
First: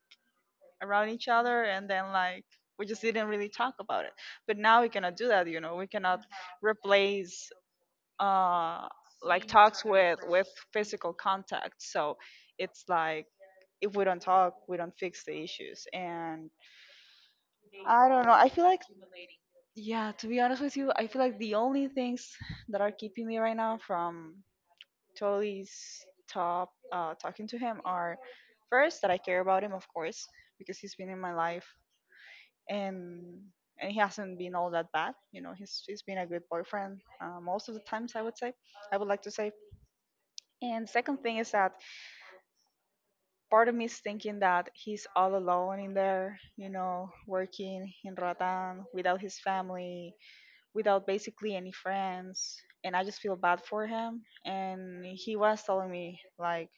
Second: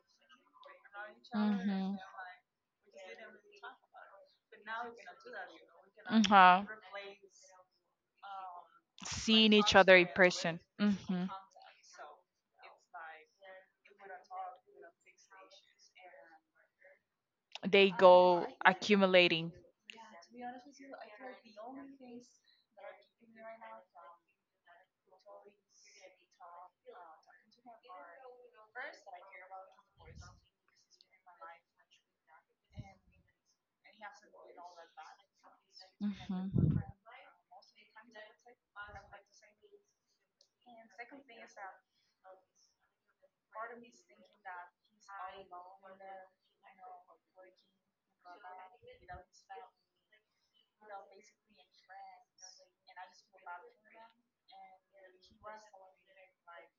around each other, and then like we just didn't really talk about it. But now we
Mhm.
cannot do that, you know. We cannot
Uh-huh.
replace uh like
Seeing each
talks
other in
with with
person.
physical
Hmm.
contact. So it's like, if we don't talk, we don't fix the issues, and
They
I don't know.
go
I feel like
accumulating.
yeah, To be honest with you, I feel like the only things that are keeping me right now from totally stop uh, talking to him are, first, that I care about him, of course, because he's been in my life and and he hasn't been all that bad. You know, he's he's
Hmm.
been a good
Hmm.
boyfriend uh, most of the times. I would say, I would like to say. And second thing is that part of me is thinking that he's all alone in there, you know, working in Rotan without his family, without basically any friends, and I just feel bad for him. And he was telling me, like,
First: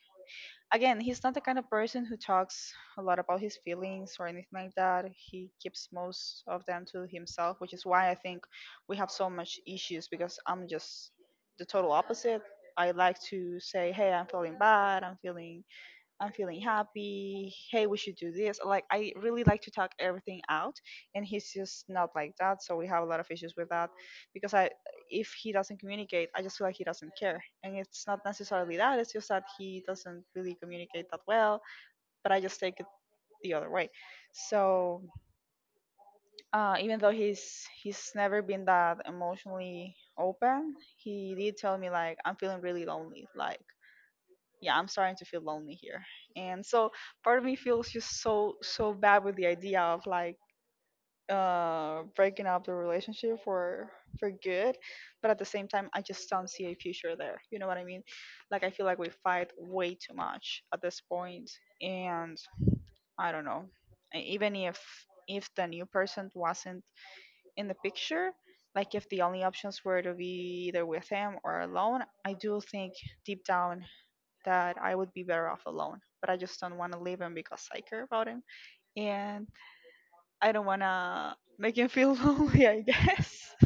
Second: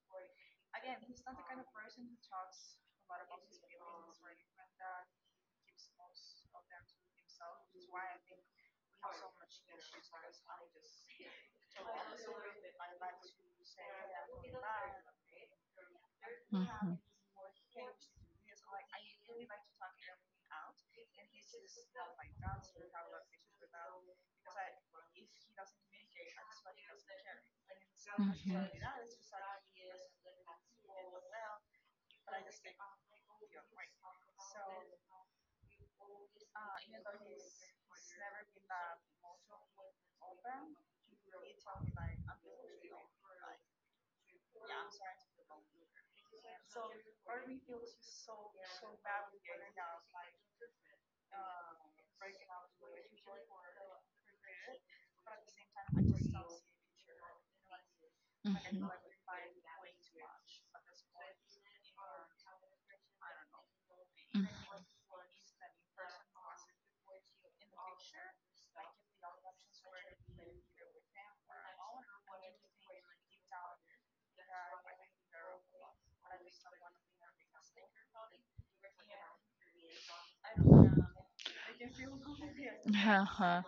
again, he's not the kind of person who talks a lot about his feelings or anything like that. He keeps most of them to himself, which is why I think we have so much issues, because I'm just the total opposite. I like to say, hey, I'm feeling bad, i'm feeling I'm feeling happy. Hey, we should do this. Like, I really like to talk everything out, and he's just not like that. So we have a lot of issues with that because, I, if he doesn't communicate, I just feel like he doesn't care. And it's not necessarily that. It's just that he doesn't really communicate that well. But I just take it the other way. So uh, even though he's he's never been that emotionally open, he did tell me, like, I'm feeling really lonely. Like, yeah, I'm starting to feel lonely here. And so part of me feels just so so bad with the idea of like uh breaking up the relationship for for good. But at the same time, I just don't see a future there, you know what I mean? Like, I feel like we fight way too much at this point, and I don't know. E-
Hmm. Hmm.
even if if the new person wasn't in the picture, like if the only options were to be either with him or alone, I do think, deep down, that I would be better off alone. But I just don't want to leave him because I care about him, and I don't want to make him feel lonely, I guess.
Uh-huh.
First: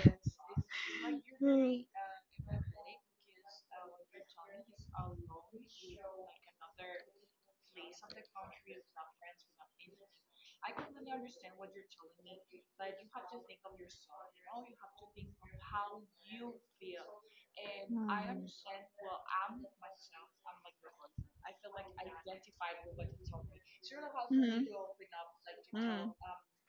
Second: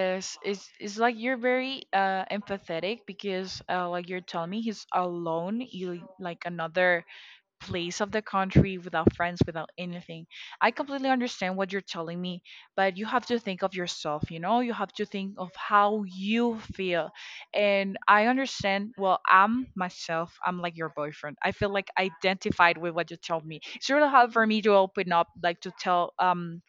it's it's like
Mm.
you're very
Mm.
uh empathetic, because uh like you're telling me he's alone, you like another place of the country without friends, without anything. I completely understand what you're telling me, but you have to think of yourself, you know? You have to think of how you feel. And I understand, well, I'm myself, I'm like your boyfriend. I feel like identified with what you told me. It's really hard for me to open up, like to tell um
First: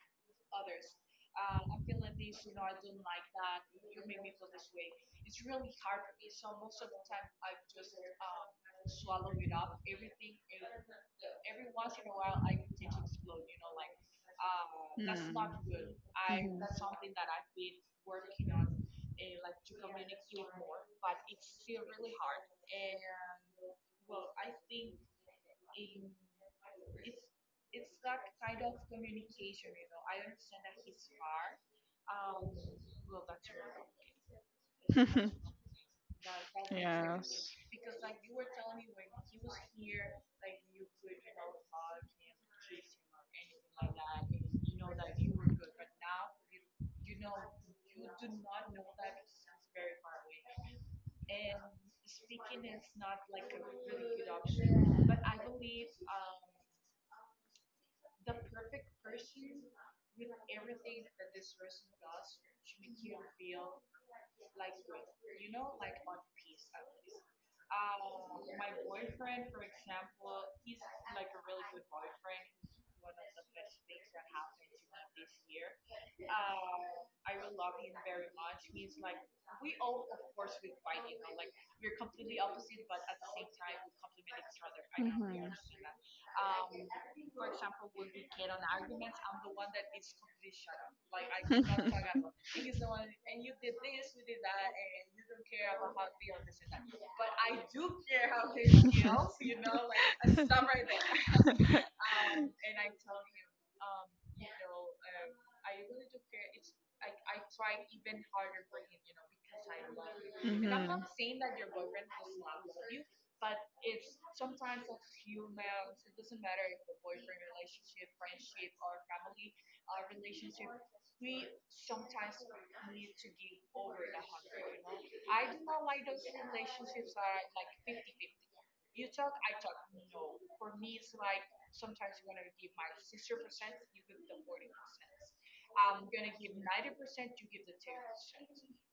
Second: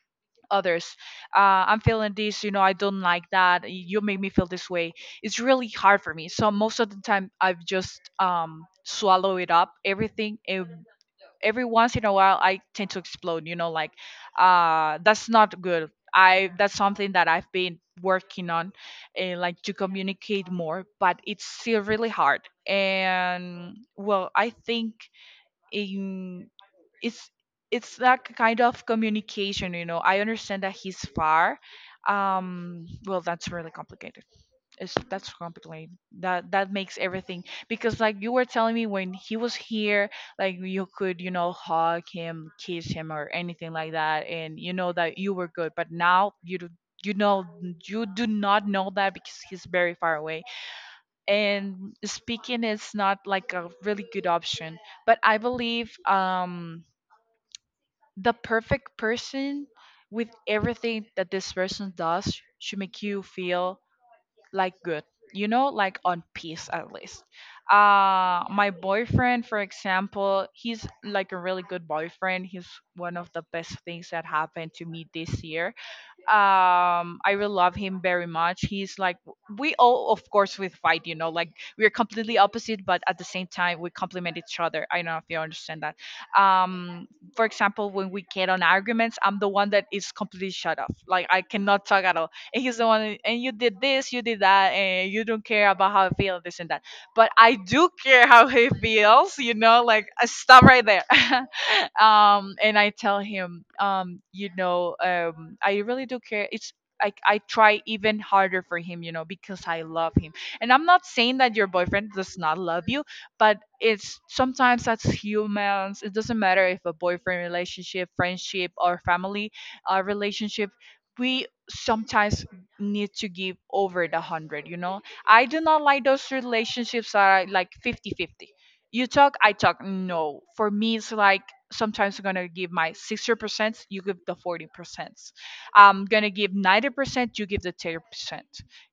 others, uh, I'm feeling this, you know, I don't like that y- you make me feel this way. It's really hard for me, so most of the time I've just, um swallow it up, everything. And every once in a while I tend to explode, you know, like, uh that's not good. I
Mhm. Mm.
That's something that I've been working
Mm.
on, uh, like, to communicate more, but it's still really hard. And, well, I think, in, it's it's that kind of communication, you know. I understand that he's far. Um well, that's really complicated. It's,
Mhm.
that's complicated. That that makes everything.
Yes.
Because, like you were telling me, when he was here, like, you could, you know, hug him, kiss him, or anything like that, and you know that you were good. But now you do, you know, you do not know that, because he's very far away. And speaking is not like a really good option. But I believe, um the perfect person, with everything that this person does, should make you feel like good, you know, like on peace, at least. Uh my boyfriend, for example, he's like a really good boyfriend. He's one of the best things that happened to me this year. um I really love him very much. He's like, we all, of course we fight, you know, like, we're completely opposite, but at the same time we complement each other. I don't know if you understand that. um for example, when we get on arguments, I'm the one that is completely shut off, like, I cannot talk at all. And he's the one, and you did this, you did that, and you don't care about how I feel, this and that. But I do care how he feels, you know, like, uh, stop right there. Um, and I tell him, um, you know, um, I really do care. It's, I, I try even harder for him, you know, because I love him. And I'm not
Mhm.
saying that your boyfriend does not love you, but it's sometimes that's humans. It doesn't matter if a boyfriend relationship, friendship, or family uh, relationship. We sometimes need to give over the hundred, you know, I do not like those relationships that are like fifty-fifty. You talk, I talk. No. For me it's like sometimes I'm gonna give my sixty percent, you give the forty percent. I'm gonna give ninety percent, you give the ten percent.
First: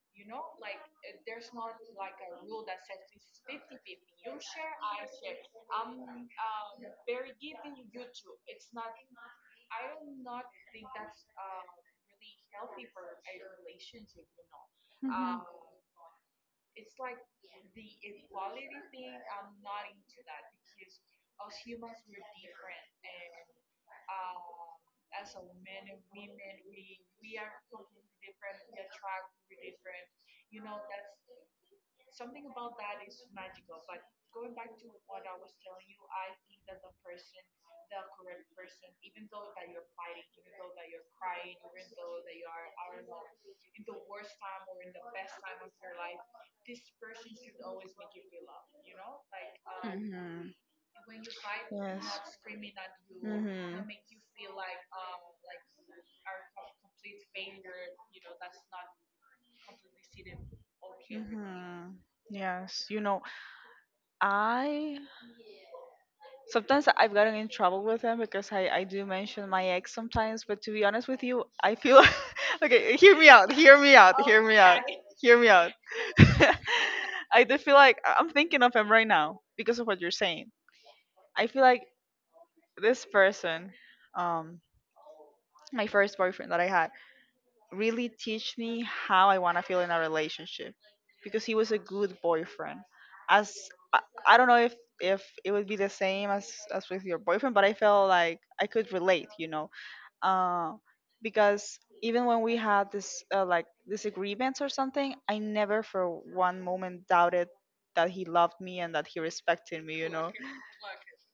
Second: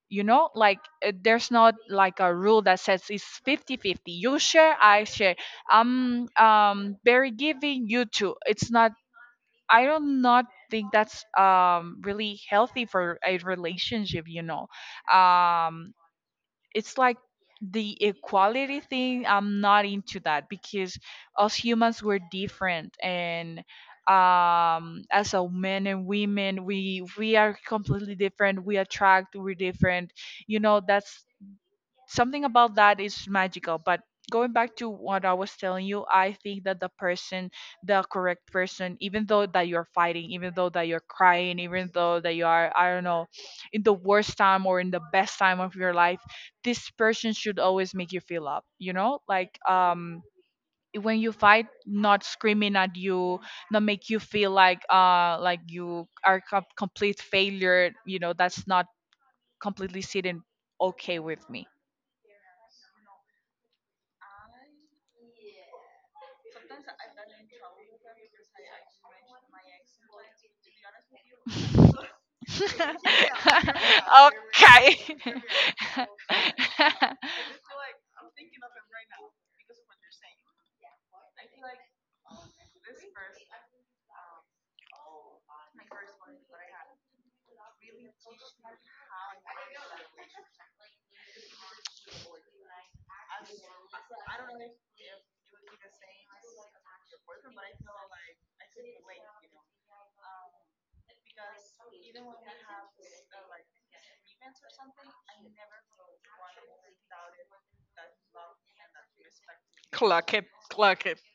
You know, like uh, there's not like a rule that says it's fifty-fifty. You share, I share. I'm um very giving, you too. It's not, I don't not think that's um really healthy for a relationship, you know.
Mhm.
um it's like the equality thing, I'm not into that because us humans, we're different. And um as a men and women, we we are completely different, we attract, we're different. You know, that's something about that is magical. But going back to what I was telling you, I think that the person, the correct person, even though that you're fighting, even though that you're crying, even though that you are, I don't know, in the worst time or in the best time of your life, this person should always make you feel up, you know, like. Um
Mhm.
when you fight,
Yes.
not screaming at you, not
Mhm.
make you feel like uh like you are a complete failure, you know. That's not completely sitting okay with me.
Mhm. Yes, you know, I sometimes I've gotten in trouble with them because I I do mention my ex sometimes. But to be honest with you, I feel okay, hear me
Okay.
out, hear me out, hear me out, okay, hear me out. I do feel like I- I'm thinking of him right now because of what you're saying. I feel like this person, um, my first boyfriend that I had, really teach me how I want to feel in a relationship, because he was a good boyfriend. As, I, I don't know if if it would be the same as as with your boyfriend, but I felt like I could relate, you know, uh, because even when we had this uh, like, disagreements or something, I never for one moment doubted that he loved me and that he respected me, you know.
Okay.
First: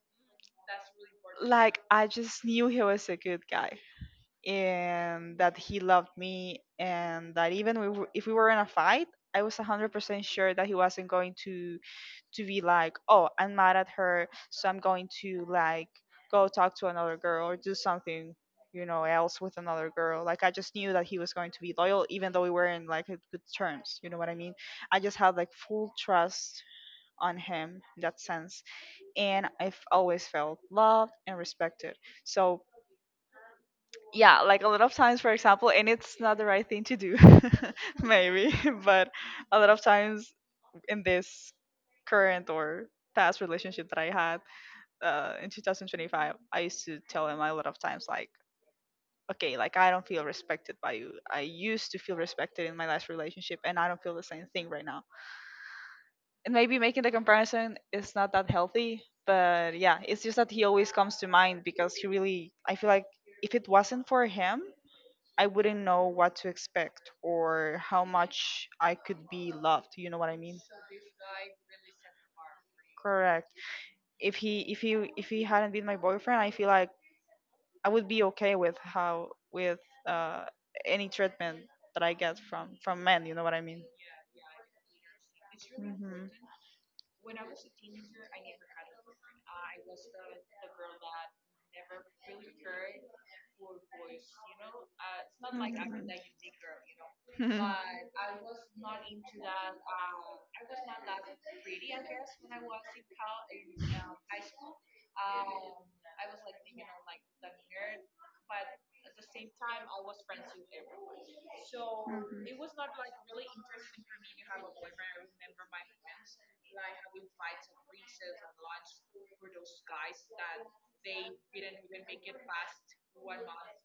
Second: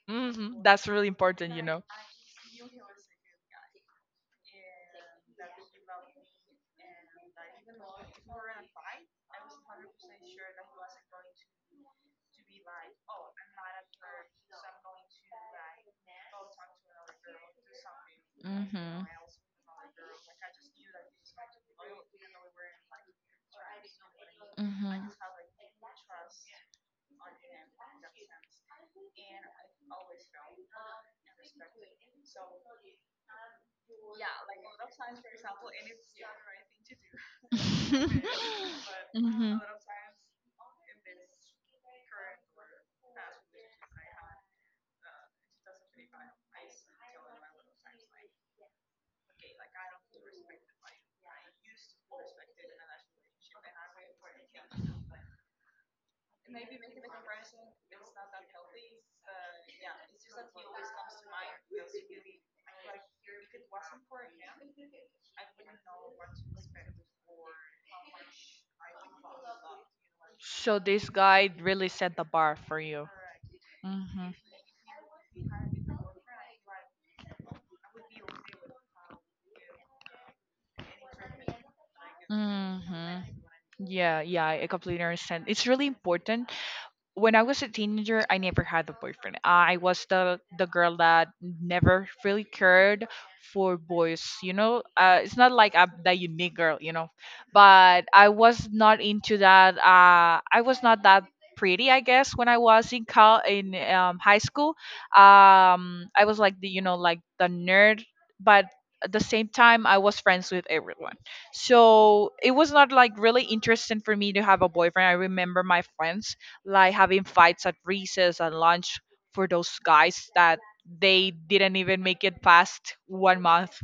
Hmm. That's really important, you
Like,
know.
I just knew he was a good guy and that he loved me, and that even we were, if we were in a fight, I was one hundred percent sure that he wasn't going to to be like, oh, I'm mad at her, so I'm going to, like, go talk to another girl or do something, you know,
Hmm.
else with another girl. Like, I just knew that he was going to be loyal, even though we were in like a good terms, you know what I mean?
Hmm.
I just had like full trust on him in that sense, and I've always felt loved and respected. So, yeah, like, a lot of times, for example, and it's not the right thing to do maybe but
Hmm.
a lot of times in this current or past relationship that I had, uh, in two thousand twenty-five, I used to tell him a lot of times, like, okay, like, I don't feel respected by you. I used to feel respected in my last relationship, and I don't feel the same thing right now. And maybe making the comparison is not that healthy, but, yeah, it's just that he always comes to mind, because he really, I feel like if it wasn't for him, I wouldn't know what to expect or how much I could be loved. You know what I mean?
So this guy really set the bar for you.
Correct.
Mm-hmm.
If he, if he, if he hadn't been my boyfriend, I feel like I would be okay with how, with uh any treatment that I get from from
Mm-hmm.
men. You know what I mean?
Yeah, yeah, I completely understand. It's really
Mhm.
important. When I was a teenager, I never had a boyfriend. I was the the girl that never really cared for boys. You know, uh, it's not like I'm the unique girl. You know, but I was not into that. Uh, I was not that pretty, I guess, when I was in col- in um, high school. Um, I was like the, you know, like the nerd, but at the same time I was friends with everyone. So it was not like really interesting for me to have a boyfriend. I remember my friends like having fights at recess and lunch for those guys that they didn't even make it past one month,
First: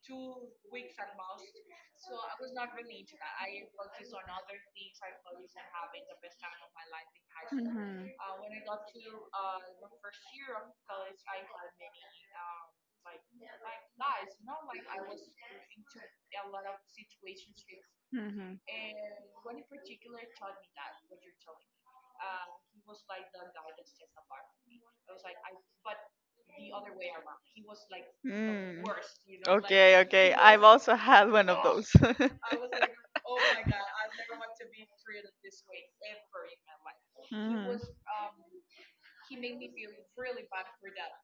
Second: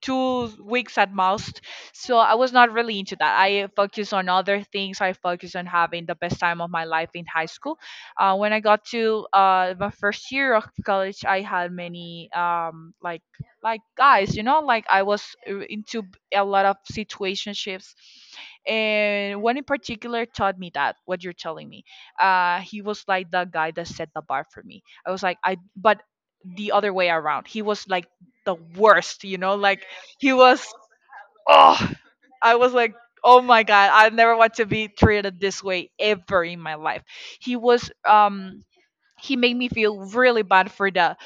two weeks at most. So I was not really into that. I focused on other things. I focused on having the best time of my life in high
Mhm.
school.
Mhm.
Uh, when I got to uh, my first year of college, I had many um, like like guys, you know, like I was uh, into a lot of situationships,
Hmm.
and one in particular taught me that, what you're telling me. Uh he was like the guy that set the bar for me. I was like, I, but the other way around, he was like the
Mm.
worst, you know, like.
Okay,
He
okay. I've
was
also had one of
Oh,
those.
I was like, oh my god, I never want to be treated this way ever in my life. He
Mhm.
was um he made me feel really bad for the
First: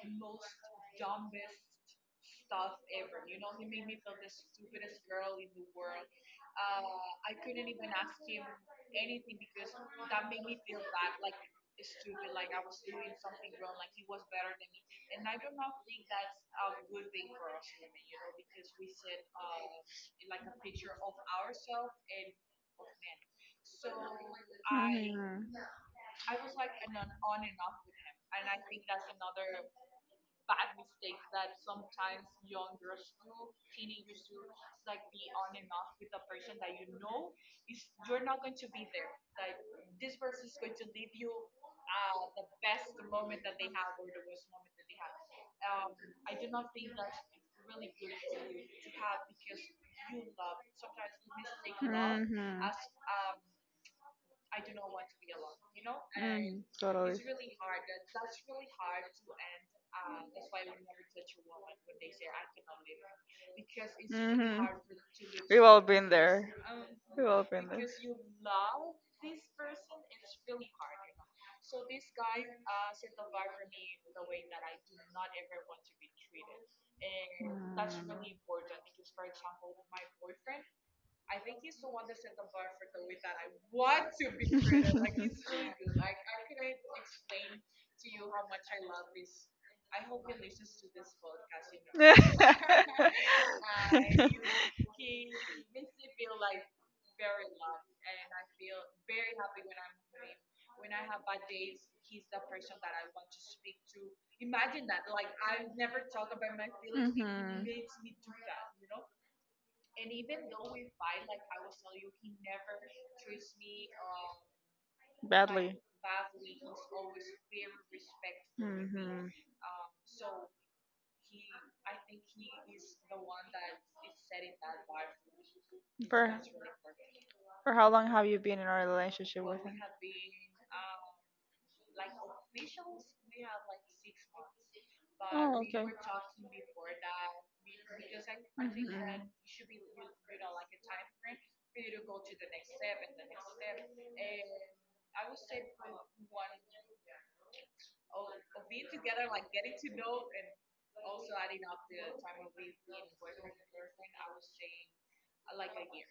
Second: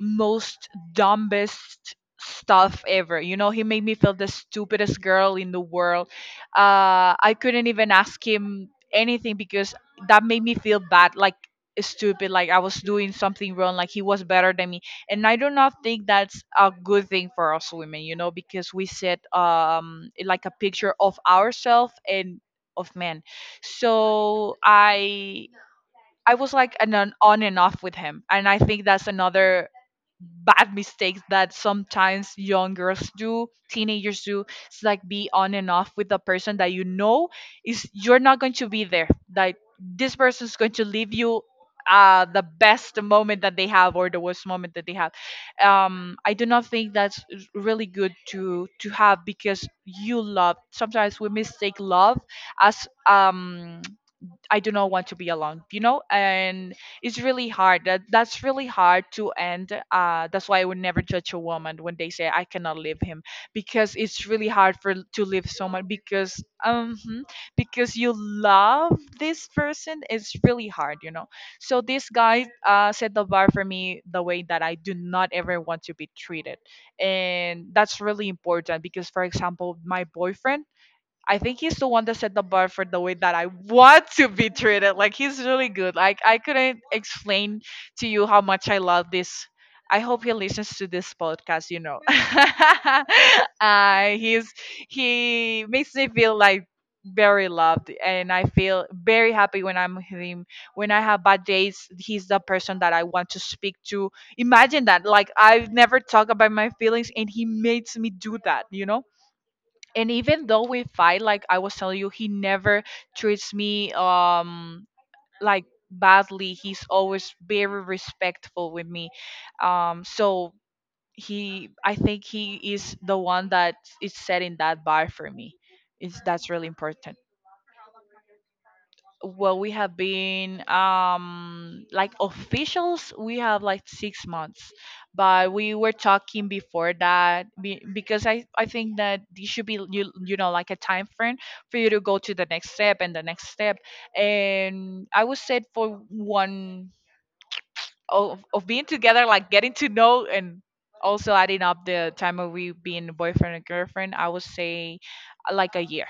most dumbest stuff ever. You know, he made me feel the stupidest girl in the world. Uh, I couldn't even ask him anything because that made me feel bad, like stupid, like I was doing something wrong, like he was better than me. And I do not think that's a good thing for us women, you know, because we set um like a picture of ourselves and of men. So I
Hmm.
I was like an, an on and off with him, and I think that's another bad mistakes that sometimes young girls do, teenagers do. It's like be on and off with the person that you know is, you're not going to be there. Like this person's going to leave you uh the best moment that they have or the worst moment that they have. Um I do not think that's really good to to have, because you love, sometimes we mistake love
Mm-hmm.
as um I do not want to be alone, you know, and it's really
Totally.
hard. That, that's really hard to end. Uh, that's why I would never judge a woman when they say I cannot leave him, because it's really hard for to leave
We've all
someone
been
because
there.
um mhm,
We've all been there.
because you love this person. It's really hard, you know. So this guy uh set the bar for me the way that I do not ever want to be treated, and that's really important because, for example, my boyfriend, I think he's the one that set the bar for the way that I want to be treated. Like he's really good. Like I couldn't explain to you how much I love this. I hope he listens to this podcast, you know. uh, he's he makes me feel like very loved, and I feel very happy when I'm with him. When I have bad days, he's the person that I want to speak to. Imagine that. Like I've never talked about my feelings and he makes me do that, you know? And even though we fight, like I was telling you, he never treats me um like
Badly.
badly. He's always very respectful with me.
Hmm.
um so he, I think he is the one that is setting that bar for me. It's,
For
that's really important.
for how long have you been in a relationship
Well,
with
we
him?
have been um like officials, we have like six months, but we were talking before that be- because i i think that this should be you, you know, like a time frame for you to go to the next step and the next step. And I would say for one of, of being together, like getting to know, and also adding up the time of we being boyfriend and girlfriend, I would say uh, like a year.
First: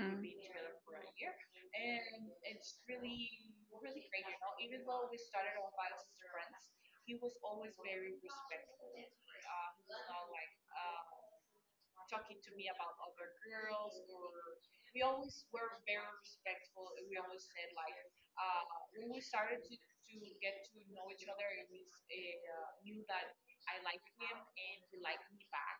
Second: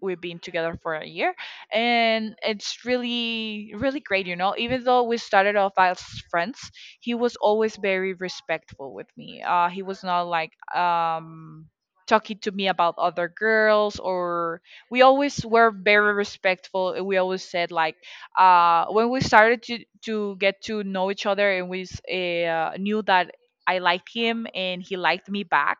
We've been together for a year, and it's really really great, you know, even though we started off as friends. He was always very respectful with me. Uh he was not like um talking to me about other girls, or we always were very respectful, and we always said like uh when we started to to get to know each other, and we s- uh, knew that I liked him and he liked me back.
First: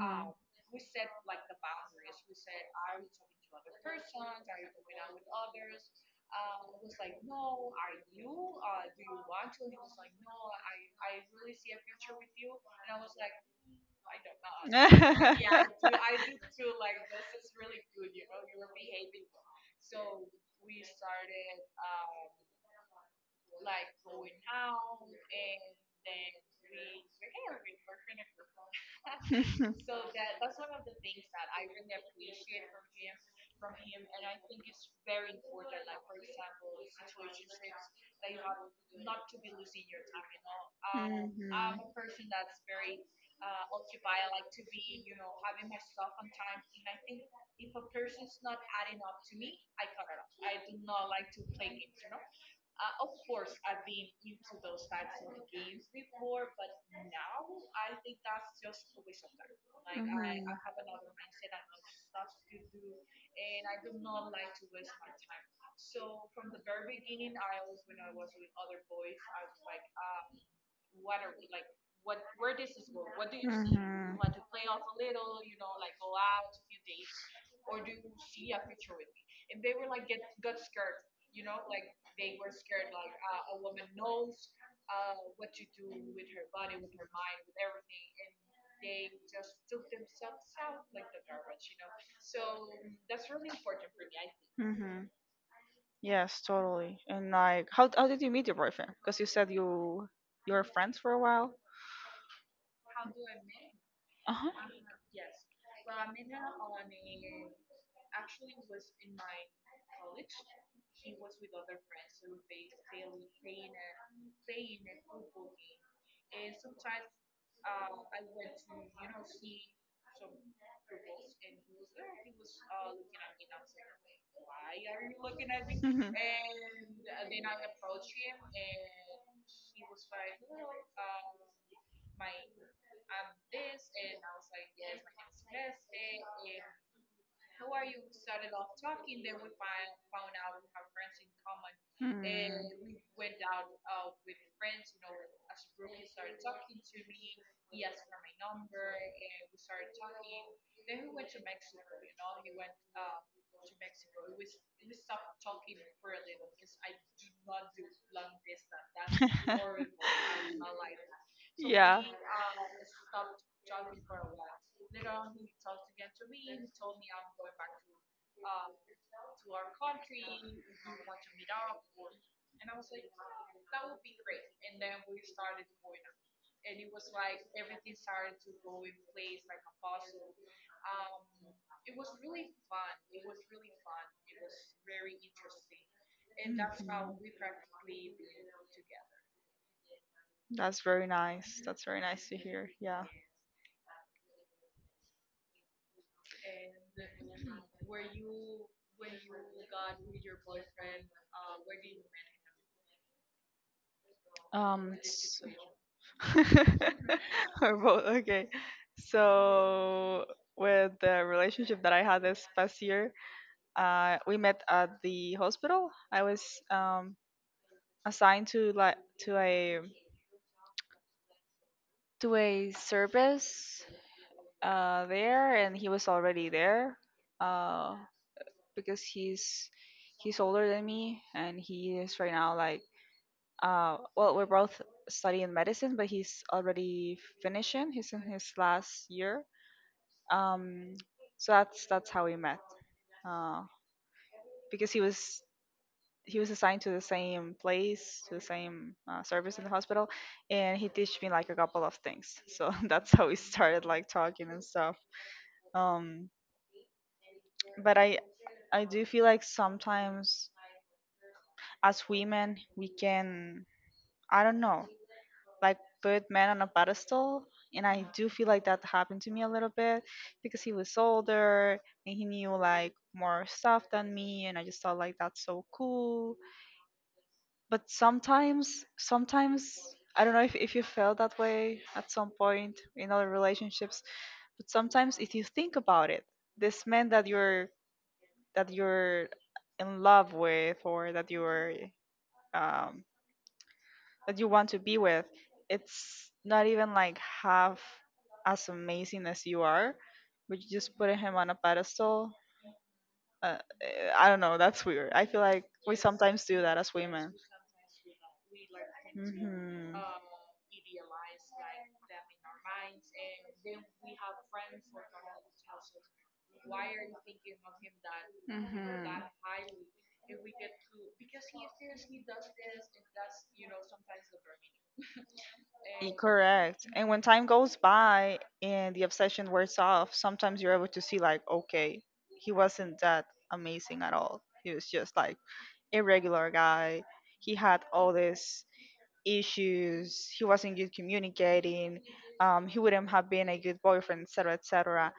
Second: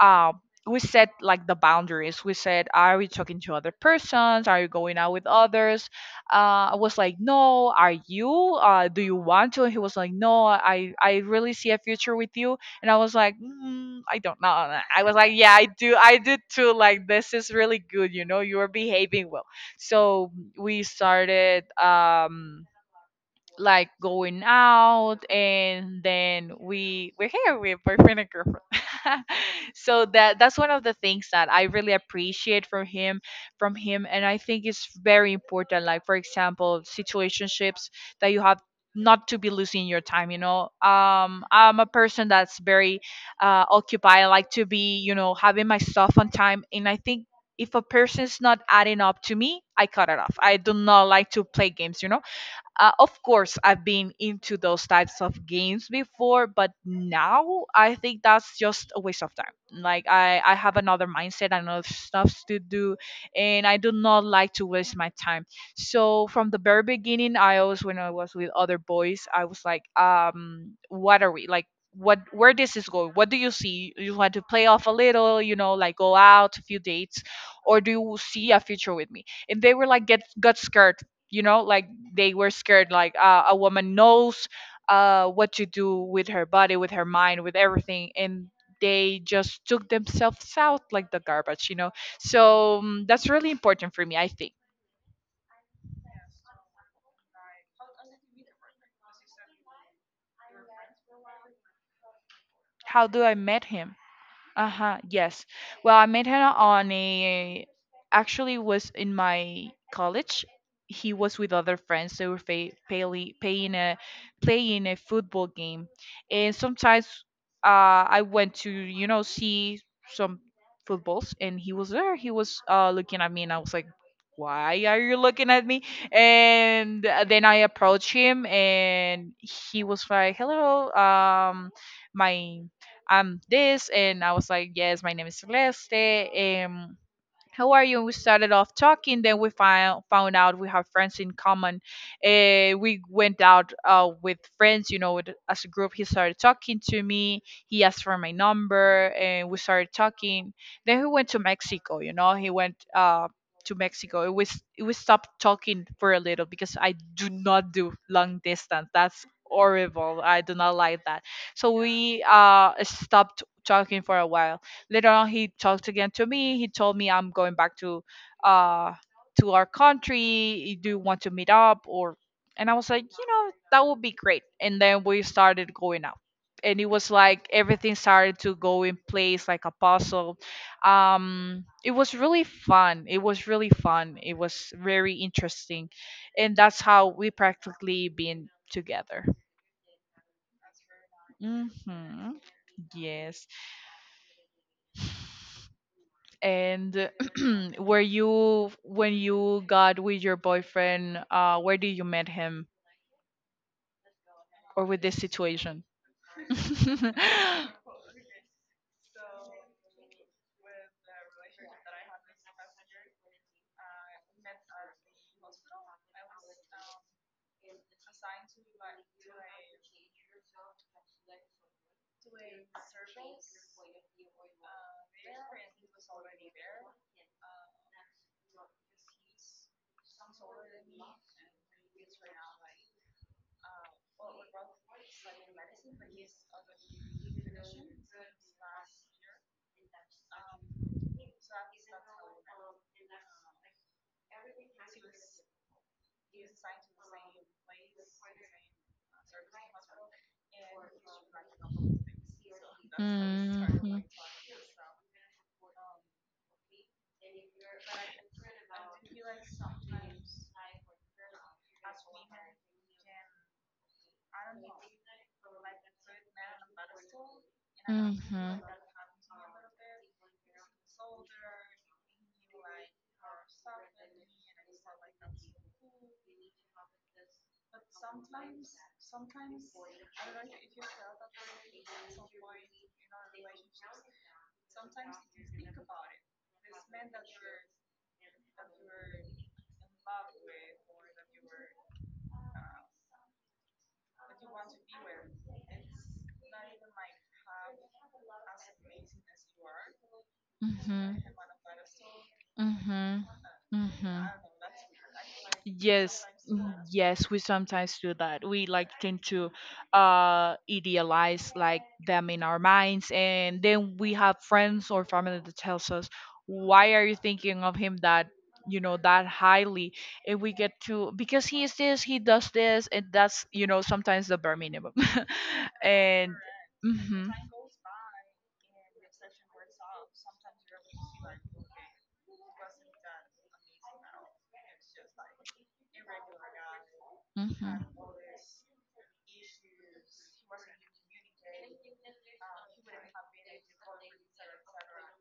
Um, we set like the boundaries. We said, are we talking to other persons? Are you going out with others? Uh, I was like, no. Are you? Uh, do you want to? And he was like, no. I I really see a future with you. And I was like, mm, I don't know. I was like, yeah, I do. I do too. Like this is really good. You know, you are behaving well. So we started. Um, like going out, and then we, we're here with boyfriend and girlfriend. So that, that's one of the things that I really appreciate from him from him. And I think it's very important, like, for example, situationships that you have, not to be losing your time, you know. Um,
Mhm.
I'm a person that's very uh occupied. I like to be, you know, having my stuff on time, and I think if a person's not adding up to me, I cut it off. I do not like to play games, you know. Uh, of course, I've been into those types of games before, but now I think that's just a waste of time. Like I,
Mhm.
I have another mindset, another stuff to do, and I do not like to waste my time. So from the very beginning, I always, when I was with other boys, I was like, um, what are we like? What, where this is going? What do you see? You
Mhm.
want to play off a little, you know, like go out a few dates, or do you see a future with me? And they were like, get got scared, you know like they were scared like uh, a woman knows uh, what to do with her body, with her mind, with everything, and they just took themselves out like the garbage, you know. So mm, that's really important for me, I think.
Mhm. Yes, totally. And, like, how how did you meet your boyfriend? Because you said you, you were friends for a while.
How do I met him?
Uh huh.
Uh-huh, yes. Well, I met him on a actually was in my college. He was with other friends. They were fa- payly, paying a playing a football game, and sometimes uh, I went to, you know, see some footballs, and he was there. He was uh, looking at me, and I was like, "Why are you looking at me?" And then I approached him, and he was like, "Hello, um, my I'm this." And I was like, yes, my name is Celeste. Um, how are you? And we started off talking. Then we found found out we have friends in common.
Mhm.
Uh, we went out uh, with friends, you know, with, as a group. He started talking to me. He asked for my number, and we started talking. Then he went to Mexico. You know, he went uh, to Mexico. It was it was stopped talking for a little, because I do not do long distance. That's horrible. I do not like that. So
Yeah.
we uh stopped talking for a while. Later on, he talked again to me. He told me, I'm going back to uh to our country. Do you want to meet up or? And I was like, you know, that would be great. And then we started going out, and it was like everything started to go in place like a puzzle. Um, it was really fun. It was really fun it was very interesting,
Mm.
and that's how we practically been together.
That's very nice. That's very nice
Hmm.
to hear. Yeah.
Yes. And were you when you got with your boyfriend? Uh, where did you met him, or
Um.
with this
s-
situation?
Or both. Okay. So, with the relationship that I had this past year, uh, we met at the hospital. I was um, assigned to like, to a to a service uh, there, and he was already there, uh, because he's he's older than me, and he is right now like, uh, well, we're both studying medicine, but he's already finishing. He's in his last year. Um, so that's that's how we met. Uh, because he was, he was assigned to the same place, to the same uh, service in the hospital, and he teach me like a couple of things. So that's how we started
Mhm.
like talking and stuff. Um, but I I do feel like sometimes, as women, we can, I don't know, like, put men on a pedestal. And I do feel
Mhm.
like that happened to me a little bit, because he was older and he knew like more stuff than me, and I just thought like, that's so cool. But sometimes sometimes, I don't know if, if you felt that way at some point in other relationships, but sometimes if you think about it, this man that you're that you're in love with, or that you're, um, that you want to be with, it's not even like half as amazing as you are, but you just put
Mhm.
him on a pedestal.
Mhm.
Uh, eh,
Mm-hmm.
I don't know. That's weird. I feel like we
Yes,
sometimes do
mm,
that as
yes,
women.
we sometimes do that. We like tend to
Hmm.
uh idealize like them in our minds, and then we have friends or family that tells us, "Why are you thinking of him that, you know,
Hmm.
that highly?" And we get to, because he is this, he does this, and that's, you know, sometimes the bare minimum.
Y-
And
Correct. And when
mm-hmm,
time goes by and the obsession wears off, sometimes you're able to see like, okay, he wasn't that amazing at all. He was just like a regular guy. He
mm-hmm.
had all this issues. He wasn't good communicating, um, he wouldn't have been a good boyfriend, etc, etc.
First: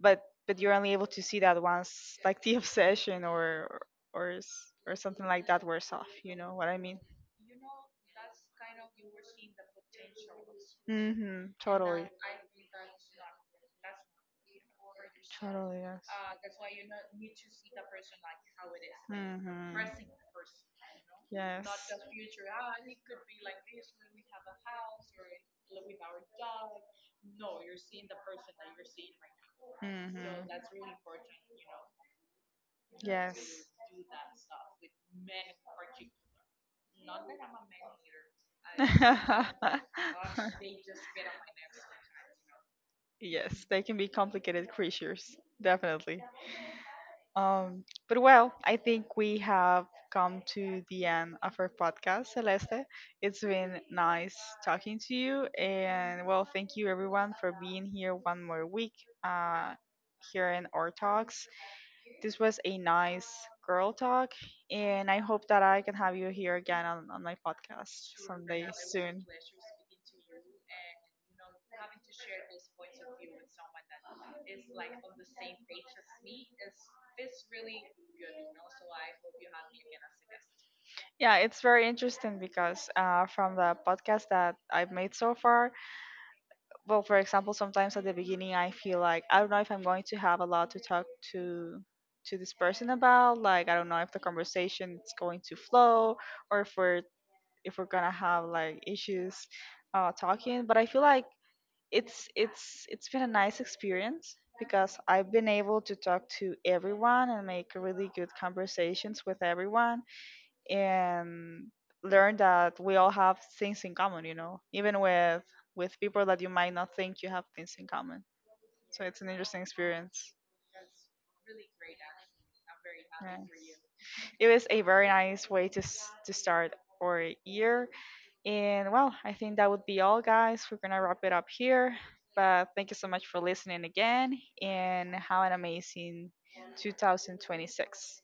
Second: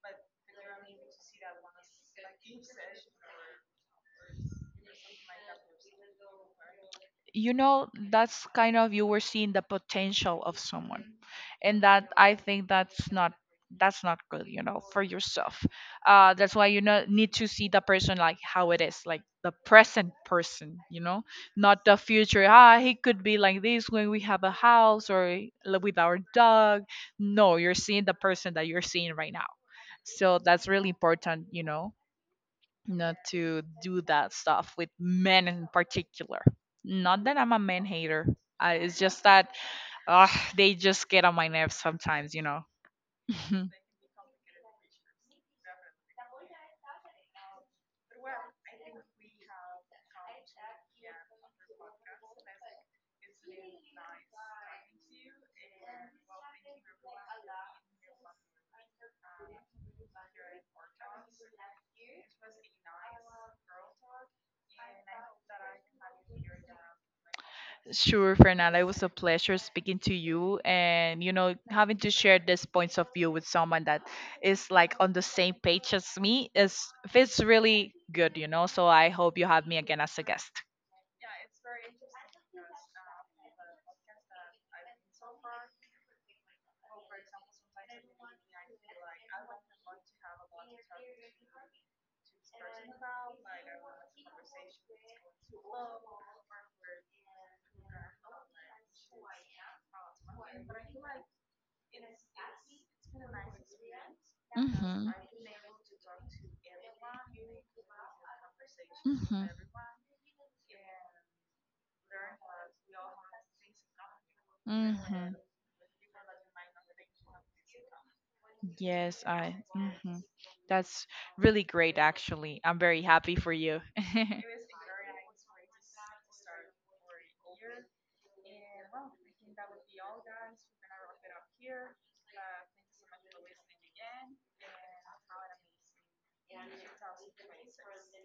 but but you're only able to see that once like the obsession or, or s- or something like that wears off, you know what I mean?
You know, that's kind of, you were seeing the potential of someone,
Mm-hmm,
and
totally.
that, I think that's not that's not good, you know, for yourself.
Totally, yes.
Uh that's why, you know, need to see the person like how it is, like the
Mm-hmm.
present person, you know.
Yes.
Not the future, ah, he could be like this when we have a house or li- with our dog. No, you're seeing the person that you're seeing right now.
Mm-hmm.
So that's really important, you know, not to
Yes.
do that stuff with men in particular. Not that I'm a man hater. I, it's just that uh, they just get on my nerves sometimes, you know.
Yes, they can be complicated creatures, definitely. Um, but well, I think we have come to the end of our podcast, Celeste. It's been nice talking to you, and, well, thank you everyone for being here one more week, uh, here in our talks. This was a nice girl talk, and I hope that I can have you here again on, on my podcast
Sure,
someday
Fernanda, it was a
soon.
pleasure speaking to you, and, you know, having to share these points of view with someone that is like on the same page as me, is, feels really good, you know. So I hope you have me again as a guest.
Yeah, it's very interesting because, uh, from the podcast that I've made so far, well, for example, sometimes at the beginning I feel like I don't know if I'm going to have a lot to talk to to this person about. Like, I don't know if the conversation is going to flow, or if we're, if we're gonna have like issues uh, talking. But I feel like it's it's it's been a nice experience, because
Hmm.
I've been able to talk to everyone and make really good conversations with
Mhm.
everyone, and learn that we all have things in common, you know, even
Mhm.
with with people that you might not think you have things in common. So it's
Yes,
an
I.
interesting
Mhm.
experience.
That's really great, actually. I'm very happy for
Yeah.
you.
It was a very nice way to s- to start our year. And, well, I think that would be all, guys. We're gonna wrap it up here. But thank you so much for listening again, and have an amazing twenty twenty-six.